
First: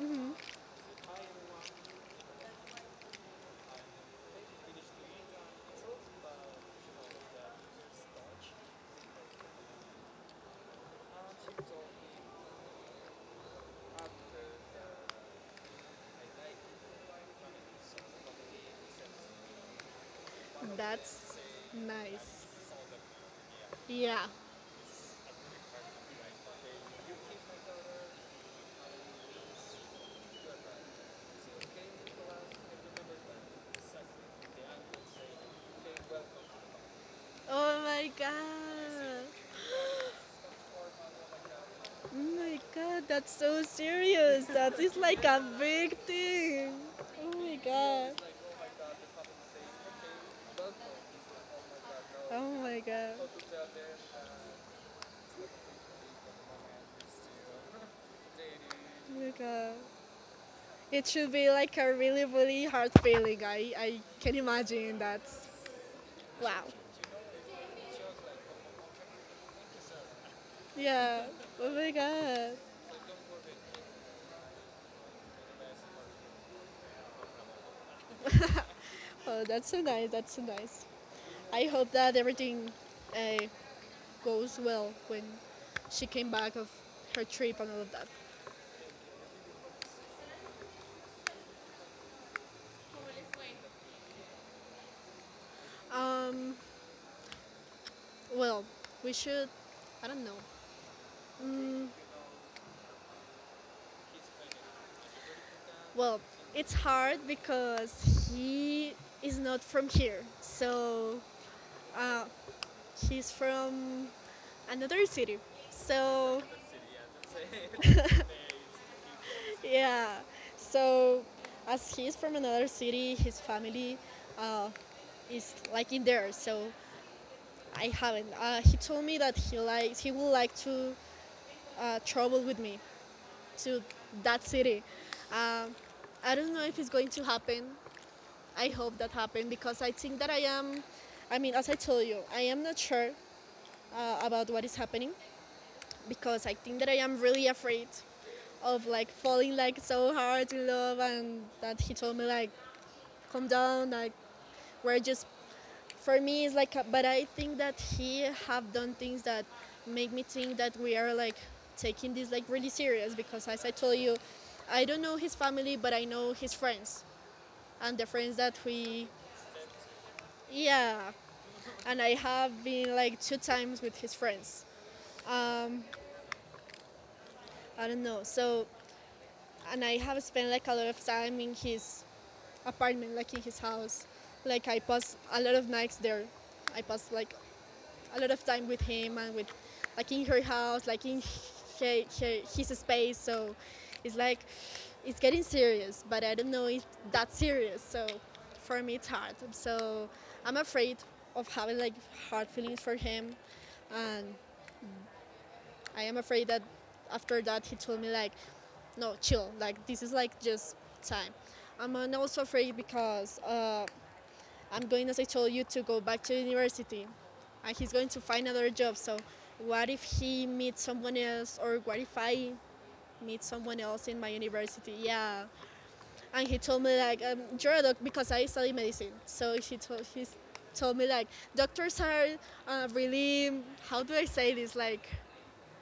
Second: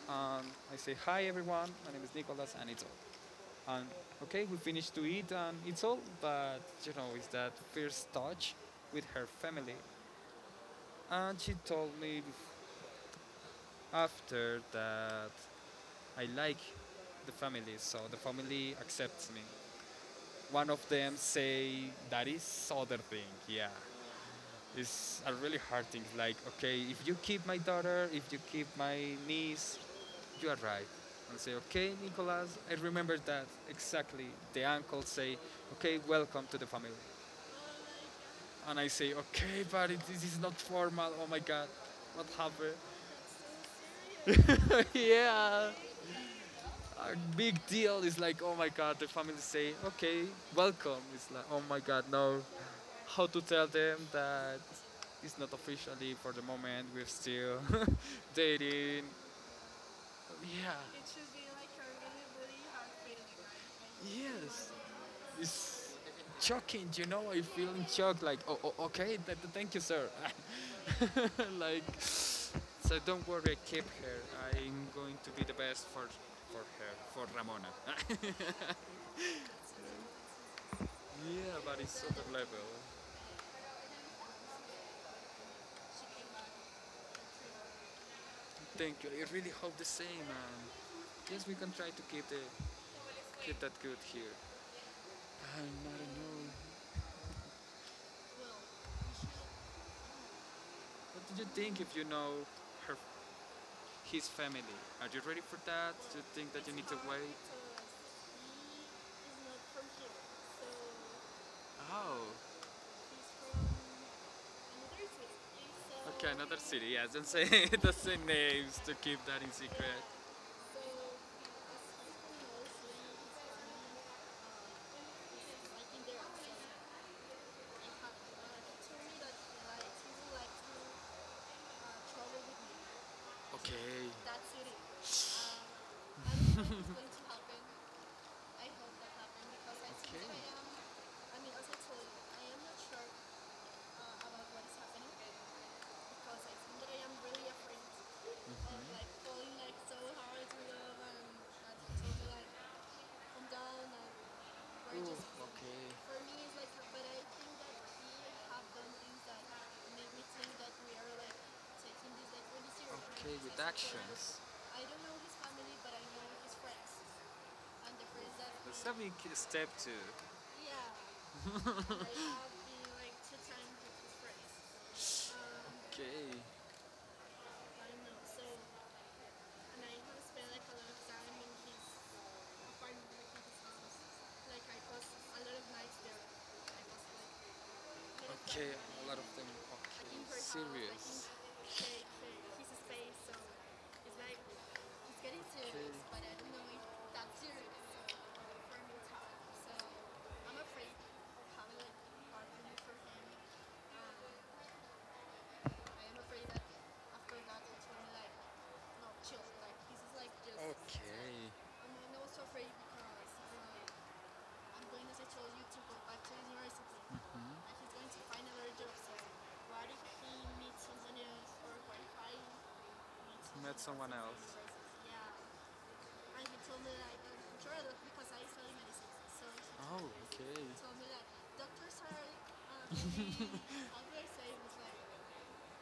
and I say hi everyone. My name is Nicholas, and it's all. And okay, we finished to eat, and it's all. But you know, it's that first touch with her family. And she told me after that I like the family, so the family accepts me. One of them That's say that nice. is other thing. Yeah, Yeah. it's a really hard thing. Like okay, if you keep my daughter, if you keep my niece, you are right. And say okay, Nicolas, I remember that exactly. The uncle say okay, welcome to the family. Oh my god. And I say okay, but it, this is not formal. Oh my god, Oh what my happened? god, that's so serious. That is like a Yeah, big thing. a Oh big my deal. god. It's like oh my god, the family say okay, welcome. It's like oh my god, no, Oh my how to god. tell them that it's not officially for the moment. We're still dating. Oh my god. Yeah. It It should should be be like like a a really, really, really really hard hard feeling, feeling. I right? can When yes. imagine that. It's Wow. shocking. You know, I feel in shock. Like, oh, oh okay. Th- thank you, sir. Yeah. Oh Like, my god. so don't worry. Keep her. I'm going to be the best for her, for Ramona. Oh, that's so nice. That's so nice. Yeah, I but hope it's that other level. everything uh, goes well when she came back of her trip and all of that. Thank you. I really hope the same. And yes, we can try to keep the keep that good here. I don't know. Um, well, we should. I don't know. What do you think if you know her, his family? Are you ready for that? Do Well, you think that it's it's you need to hard wait? To, because he he is is not not from from here, here, so so oh, uh, he's from another city. he's from So another city. So okay, another city. Yes, don't say don't say names to keep that in yeah, secret. yeah, So so um, as he's from another city, his family uh, is like in there. like So I haven't. Uh, He told me that he likes he would uh, like like to travel with uh, me to okay. that That's it. city. Uh, I don't I don't know know if if going it's to going to happen. happen. I I hope hope that that happens happens because because I I think okay. think that I I am. am. I I mean, mean, as as I I told told you, you, I I am am not not sure sure about about what what is is happening happening because because I I think think that that I I am am really really afraid afraid mm-hmm. of of like like falling falling like like so so hard hard to in love love, and, and and that he to told me like like come calm down down, and like we're gorgeous. just. Ooh, okay. For For me, me, it's it's like, like, but but I I think think that that we he have have done done things things that that make make me me think think that that we we are are like like taking taking this this like like really really serious, seriously. Okay, because with as I told you, actions. I I don't don't know know his his family, family, but but I I know know his his friends. friends and And the the friends friends that that that's a we, big step too. Yeah, yeah. I have And I have been been like like two two times times with with his his friends. friends. Okay, I bottom don't know. note. So, So, and and I I have have a spent spell like like a a lot lot of of time time in in his his apartment, like apartment, like in in his his house. house. Like Like I I pass passed a a lot lot of of nights nights there. there. I I pass passed like like a a lot of time okay, with a lot him of and them. with Like, okay, like in in her her house, like in serious. her, Like, her, in his his space. space. So So it's it's like like it's it's getting getting serious, serious, okay. but But I I don't don't know know if if that's that's serious. serious. So for me, it's hard. So So I'm I'm afraid afraid of of having having like like hard hard for feelings for him. him, and Um, I I am am afraid afraid that that after after that that he it's told gonna me like, like not no, chill. chill. Like Like this this is is like like just. just time. Okay. I I'm mean, I so also afraid afraid because because. Like, I'm I'm going going, as as I I told told you you, to to go go back back to to university, university, mm-hmm. And and he's he's going going to to find find another another job. job. So So, what what if if he he meets meets someone someone else, else, or or what what if if I I met meet meet someone met someone else someone in my else. university? Else? Yeah, Yeah. and And he he told told me me like like, I'm you're sure a that doctor, because because I I study study medicine. medicine, so So he oh, he's okay. told Told me me like like doctors doctors are are really, uh, how do I very say safe. this, It's like like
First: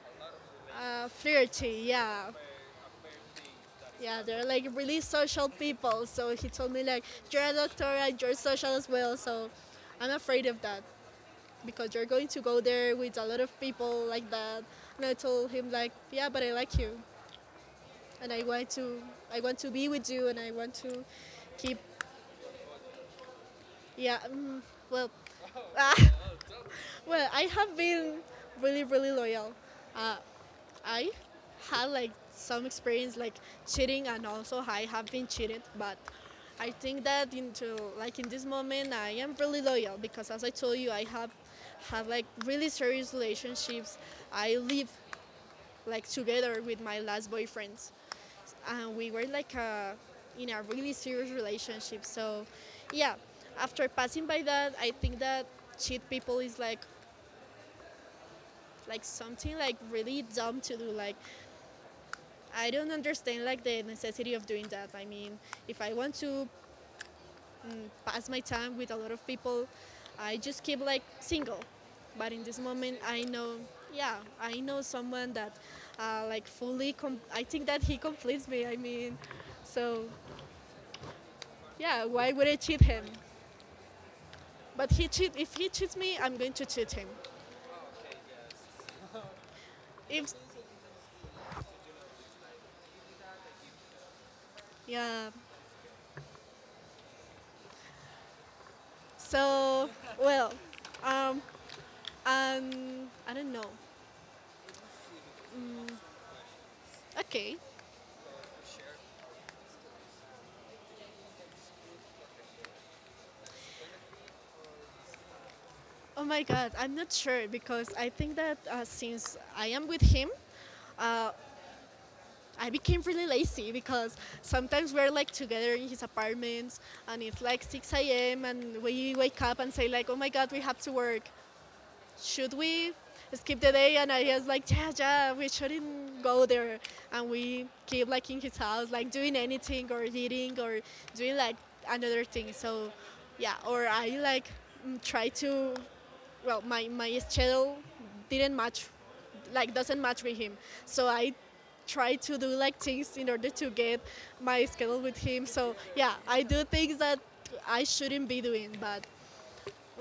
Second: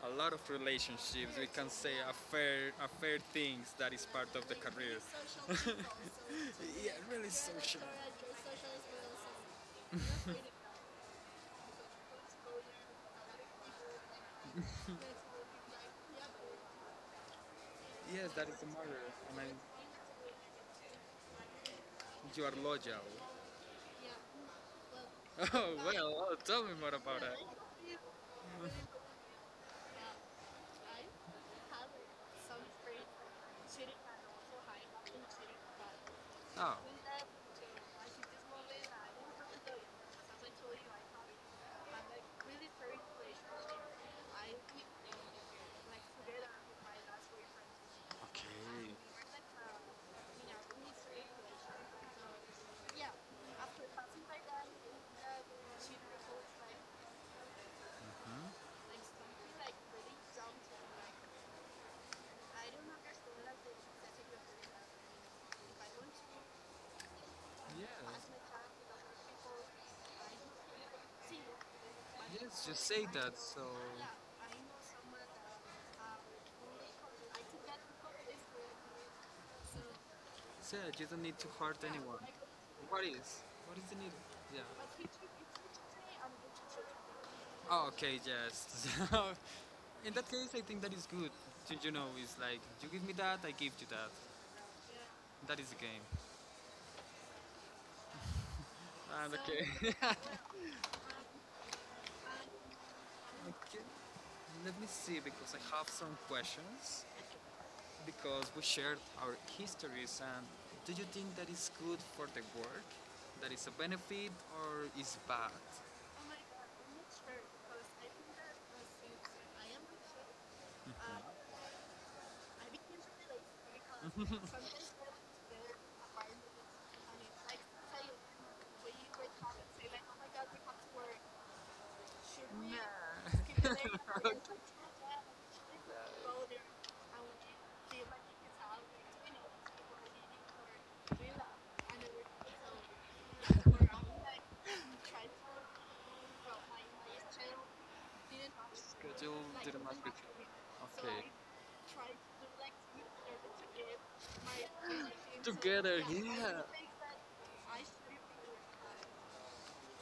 a lot of relationships. We can flirty, say yeah, affair, affair things that is yeah, part they're of the like like career. really social people. So he told me Yeah, like, really you're a doctor social. and you're social as well, so I'm afraid of that because you're going to go there with a lot of people like that. And I told him like, yeah, but I like you, and Yes, I that is the want matter. to, I I mean, want to be with you, and I want to keep, you are loyal. yeah, well, Oh uh, well, oh, tell me more about well, it. I have been really, really loyal. I had like some experience like cheating, and also I have been cheated, but. I Oh, think that so into like in this moment I am really loyal, because as I told you I have had like like really really serious relationships. I live like like together with my last boyfriend, okay. and we were Like like in a really serious really. relationship. So, So yeah, yeah, after passing by that, I think that cheat people is like like like like something like like really really dumb to do, like like I I don't don't understand understand like like the the success in necessity your of doing career. that, I mean, If if I I want want to to yeah. pass Pass my my time time with with a lot other of people, people. I I do, just keep like single. But but in this yes, just moment, say I I that. Know, know, so yeah, yeah, I I know know someone someone that that like fully, I I think took that that he confidence completes me. from. I mean, so So yeah, you don't need to hurt yeah, yeah, anyone. I got why it would I cheat from what him? that. Is? What is the need? Yeah. But But he tricked me if and he he cheats me, I'm going to tricked cheat him. me. Oh, okay. Yes. So in that If, case, I think that is good. You know, it's like you give me that, I give you that. Yeah, That is the game. And so, so, okay. well, um, um, um, and I don't know. okay. Let me see because I have some questions Okay. because we shared our histories and do you think that is good for the work? That is a benefit or is bad? Oh Oh my my god, god, I'm I'm not not sure sure because because I I think think that that since since I I am am with with him, you, uh, I I became became really really lazy, late because because sometimes sometimes we're we're like together in his together apartment, and and it's it's like like 6 a.m. and we we wake wake up up and and say say like, like, oh oh my my god, god, we we have have to to work. work. Should we skip the day? And I Nah. was like, yeah, yeah, we shouldn't go there. And we keep like in his house, like doing anything or eating or doing like another thing. So yeah, or I like try to, well, my schedule Okay. didn't match, Schedule like doesn't dramatic. match with him. So Okay. I try to do like things in order to get my schedule with him. So Together, yeah, I yeah. do things that I shouldn't be doing, but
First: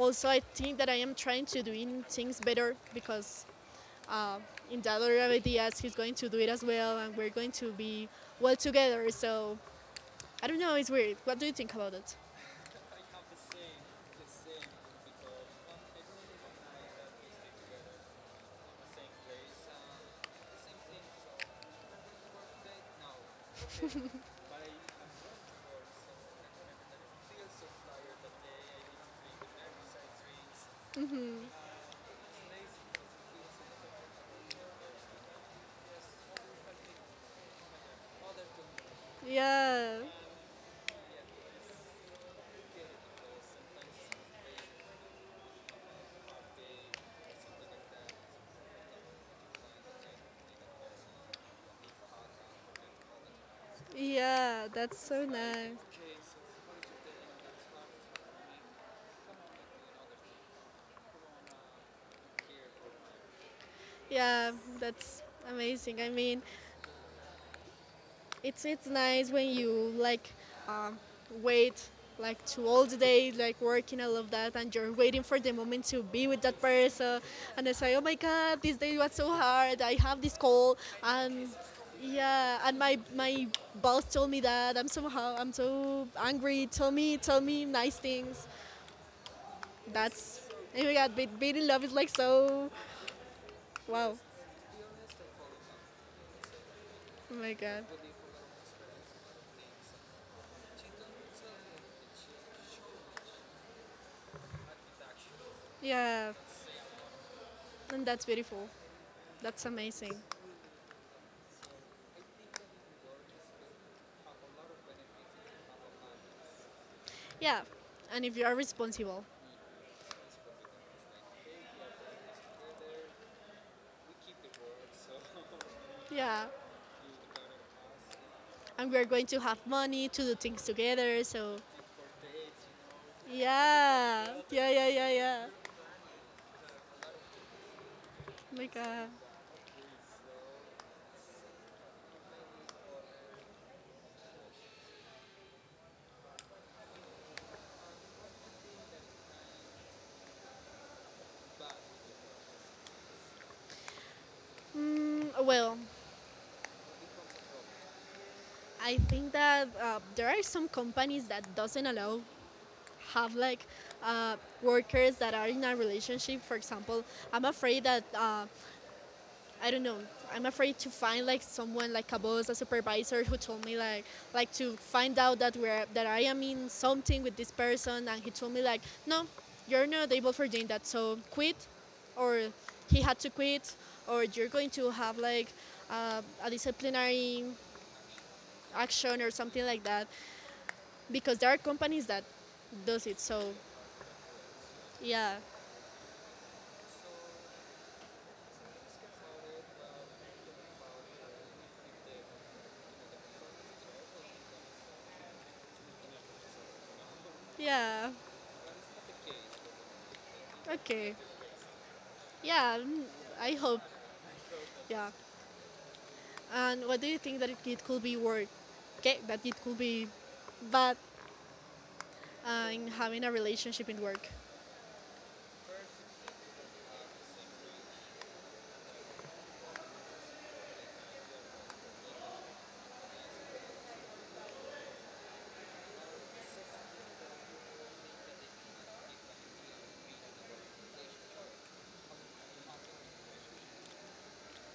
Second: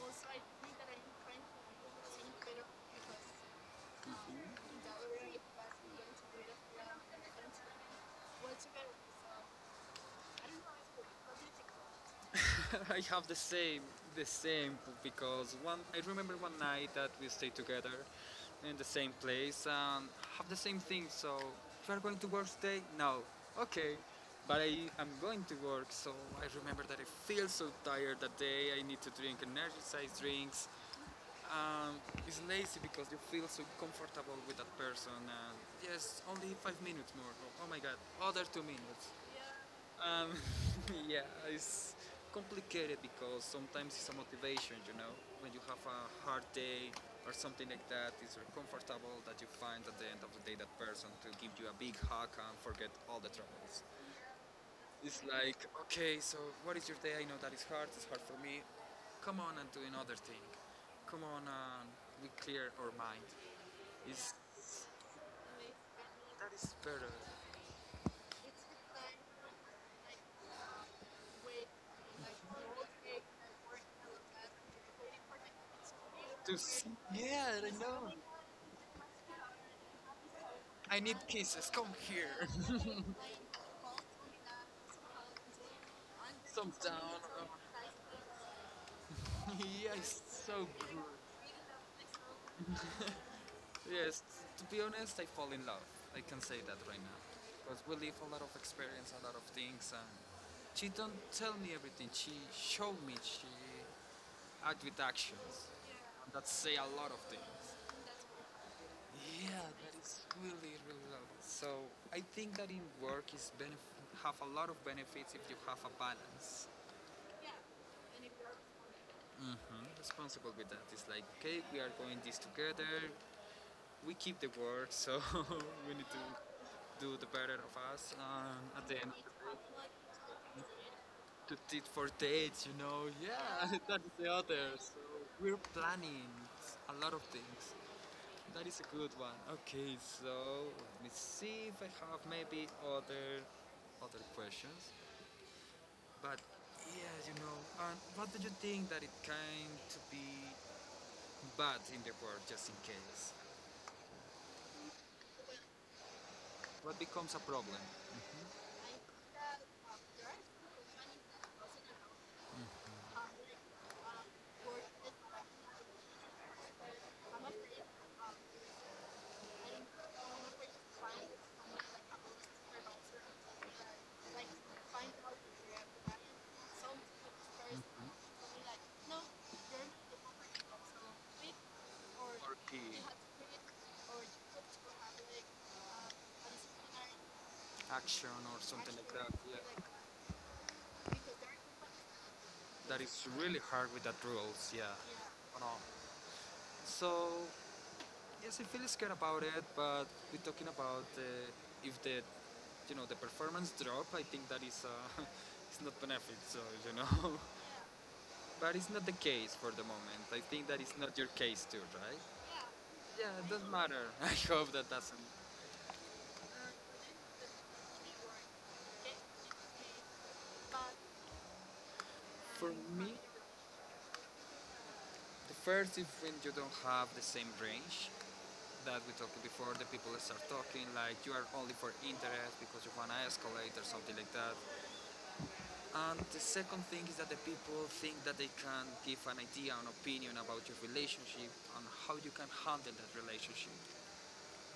Also, I I think think that that I I'm am trying trying to doing to sing things better better, because because in in the other Delaware it was ideas he's going going to to do be it the as film well, and and I we're going don't to be well well together. together. So So I I don't don't know, know it's if weird. what What do do you think about it? it? I have the same, because one. I remember one night that we stayed together in the same place and have the same thing. So you are going to work today? No. Okay. But I am going to work, so I remember that I feel so tired that day. I need to drink energized drinks, um, it's lazy because you feel so comfortable with that person. And yes, only 5 minutes more. Oh, oh my god, other 2 minutes. Yeah. Yeah, yeah, it's complicated because sometimes it's a motivation, you know, when you have a hard day or something like that. It's very comfortable that you find at the end of the day that person to give you a big hug and forget all the troubles. yeah, that's It's so like, nice. okay, so what is your day? I know that it's hard for me. Come on and do another thing. Come on and we clear our mind. It's, Yeah, that's amazing. I mean, that is better. It's it's the nice when time you like um, when, wait like, like to all the okay, day like work working all of that, and you're waiting for the moment to a be with lot. That person, Yeah, and I I say, oh know. my god, this day was so hard, I have this call, I need and kisses, come here. yeah, and my boss told me that I'm somehow, I'm so angry, Thumbs tell down. me, tell me nice things. Yeah, it's That's, so oh good. my god, being in love is like so wow. Yes, to be honest, I fall in love. I can say that right now. Oh my Because god, we live a lot of experience, a lot of things, and she don't tell me everything. She show me, she act with actions. yeah, And that say a lot of things. and that's beautiful, Yeah, that's that amazing. is really, really lovely. So I think that in work is have a lot of benefits if you have a balance. Yeah, and if you are responsible. Hmm. Responsible with that. It's like, okay, we are going this together. We keep the word, so we need to Yeah, do the better of us at and the we're end of going to have money to do the things day. together. To So, date, for dates, you know. Yeah, that is yeah, the other. yeah, yeah, So yeah, yeah. we're planning a lot of things. Oh That my is a God. good one. Okay, so let me see if I have maybe other questions. But yeah, you know. And what do you think that it came to be bad in the world, just in case? Well, What becomes a problem? I think Mhm. that there are some companies that doesn't allow have like uh, workers that are in a relationship. For example, I'm afraid that I don't know. I'm afraid to find like someone like a boss, a supervisor who told me like to find out that we're that I am in something with this person, and he told me like, no, you're not able for doing that, so quit, or Okay. he had to quit, or you're going to have like a disciplinary Action or something like action or that. something like that, Yeah, because there are companies that that does it. is So really hard with that rules. Yeah, yeah, yeah. No. So yes, I feel scared about it, but we're talking about if the, you know, the performance drop. I think that is, it's not benefit. So you know. yeah, But it's not the case for the moment. I think that is okay, not your case too, right? yeah. Yeah, it I doesn't hope, matter. I hope that yeah. doesn't. And what do you think that could be work? Okay, that it could be But, bad for in me, having a relationship in work. the first is when you don't have the same range that we talked before. The people start talking like you are only for interest because you want to escalate or something like that. And the second thing is that the people think that they can give an idea, an opinion about your relationship and how you can handle that relationship.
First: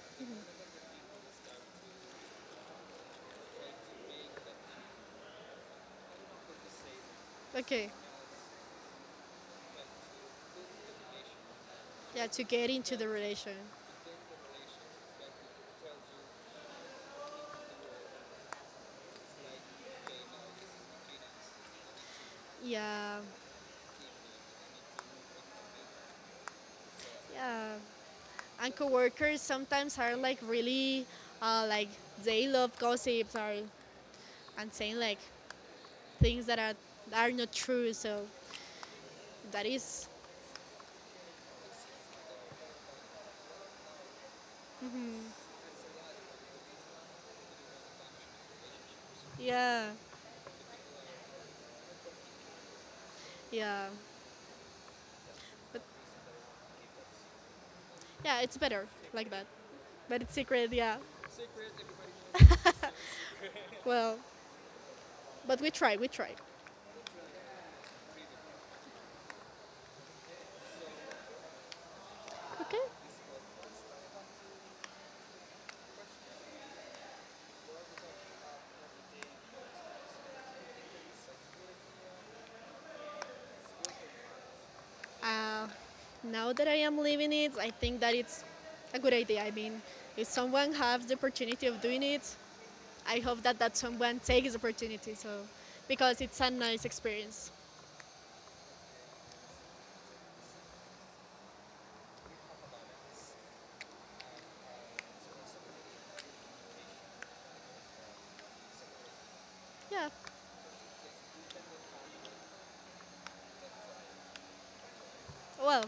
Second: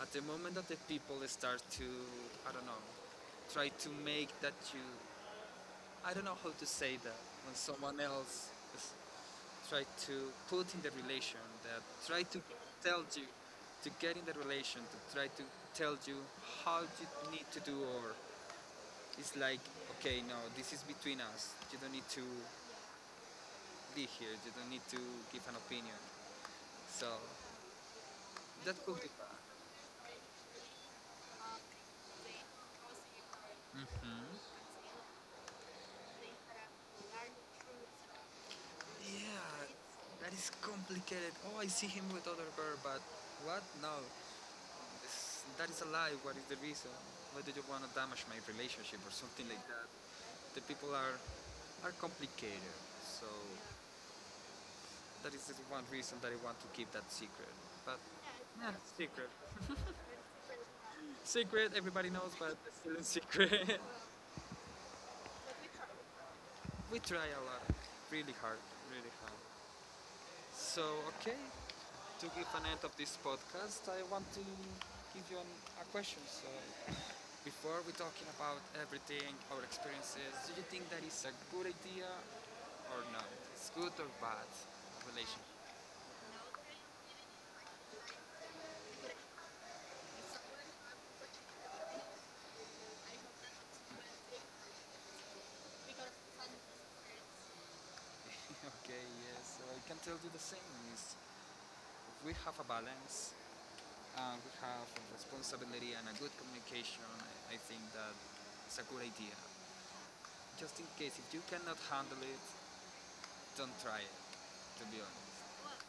At the moment that the people start to, I don't know, try to make that you, I don't know how to say that, when Okay, someone else try to put in the relation, that try yeah, to to get into tell the you, relation. to get in the relation to try to tell you how you need to do, or it's like, okay, no, this is between us, you don't need to Yeah, be here, you don't need to give an opinion, so yeah. And that could be. coworkers sometimes are like really, like they love gossips or Mhm. and saying like things that are not true. So Yeah, that is, that is complicated. Oh, I see him with other girl. But what? No, this, that is a lie. What is the reason why do you want to damage my relationship or something like that? yeah, The people are complicated, so yeah, that is one reason that I want to keep that secret. But yeah. It's eh, better secret, like that, but it's secret. Yeah. secret. Everybody knows, but it's still a secret. Well, but we try. We try. We try a lot, really hard, really hard. So okay, to give an Okay. end of this podcast, I want to give you an, a question. So before we talking about everything, our experiences, do you think that is a good idea or not? It's good or bad relationship? Uh, Now that I am living it, I think that it's a good idea. I mean, if someone has the opportunity of doing it, I hope that that someone takes the opportunity. So, because it's a nice experience. Okay, yes, so I can tell you the same is we have a balance, we have responsibility and a good communication. I think that it's a good idea. Yeah. Just in case, if you cannot handle it, don't try it, to be honest. Well,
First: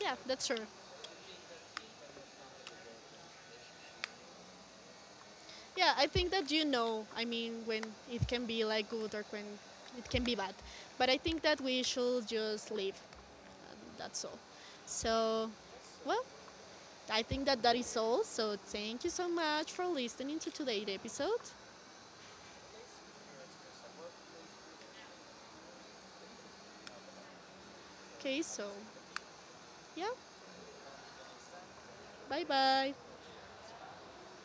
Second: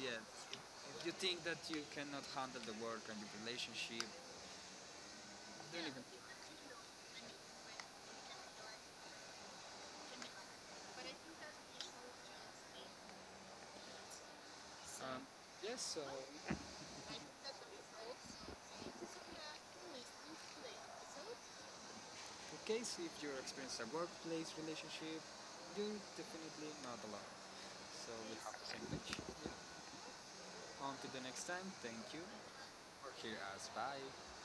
yeah, Yeah, that's true. if you think that you cannot handle the work and your relationship, don't Yeah, even. I think that you know. I mean, when it can be like good or when it can be bad. But I think that we should just live. That's all. Um, So, yes, so well, I I think think that's that that all, is folks. all. So, Thanks for thank you listening so much for to listening to today's today's episode. episode. In case if you're experiencing a workplace relationship, you're definitely not alone. So we Okay, have to so switch. yeah, Yeah. On to the next time. Thank you bye bye. for hearing us. Bye.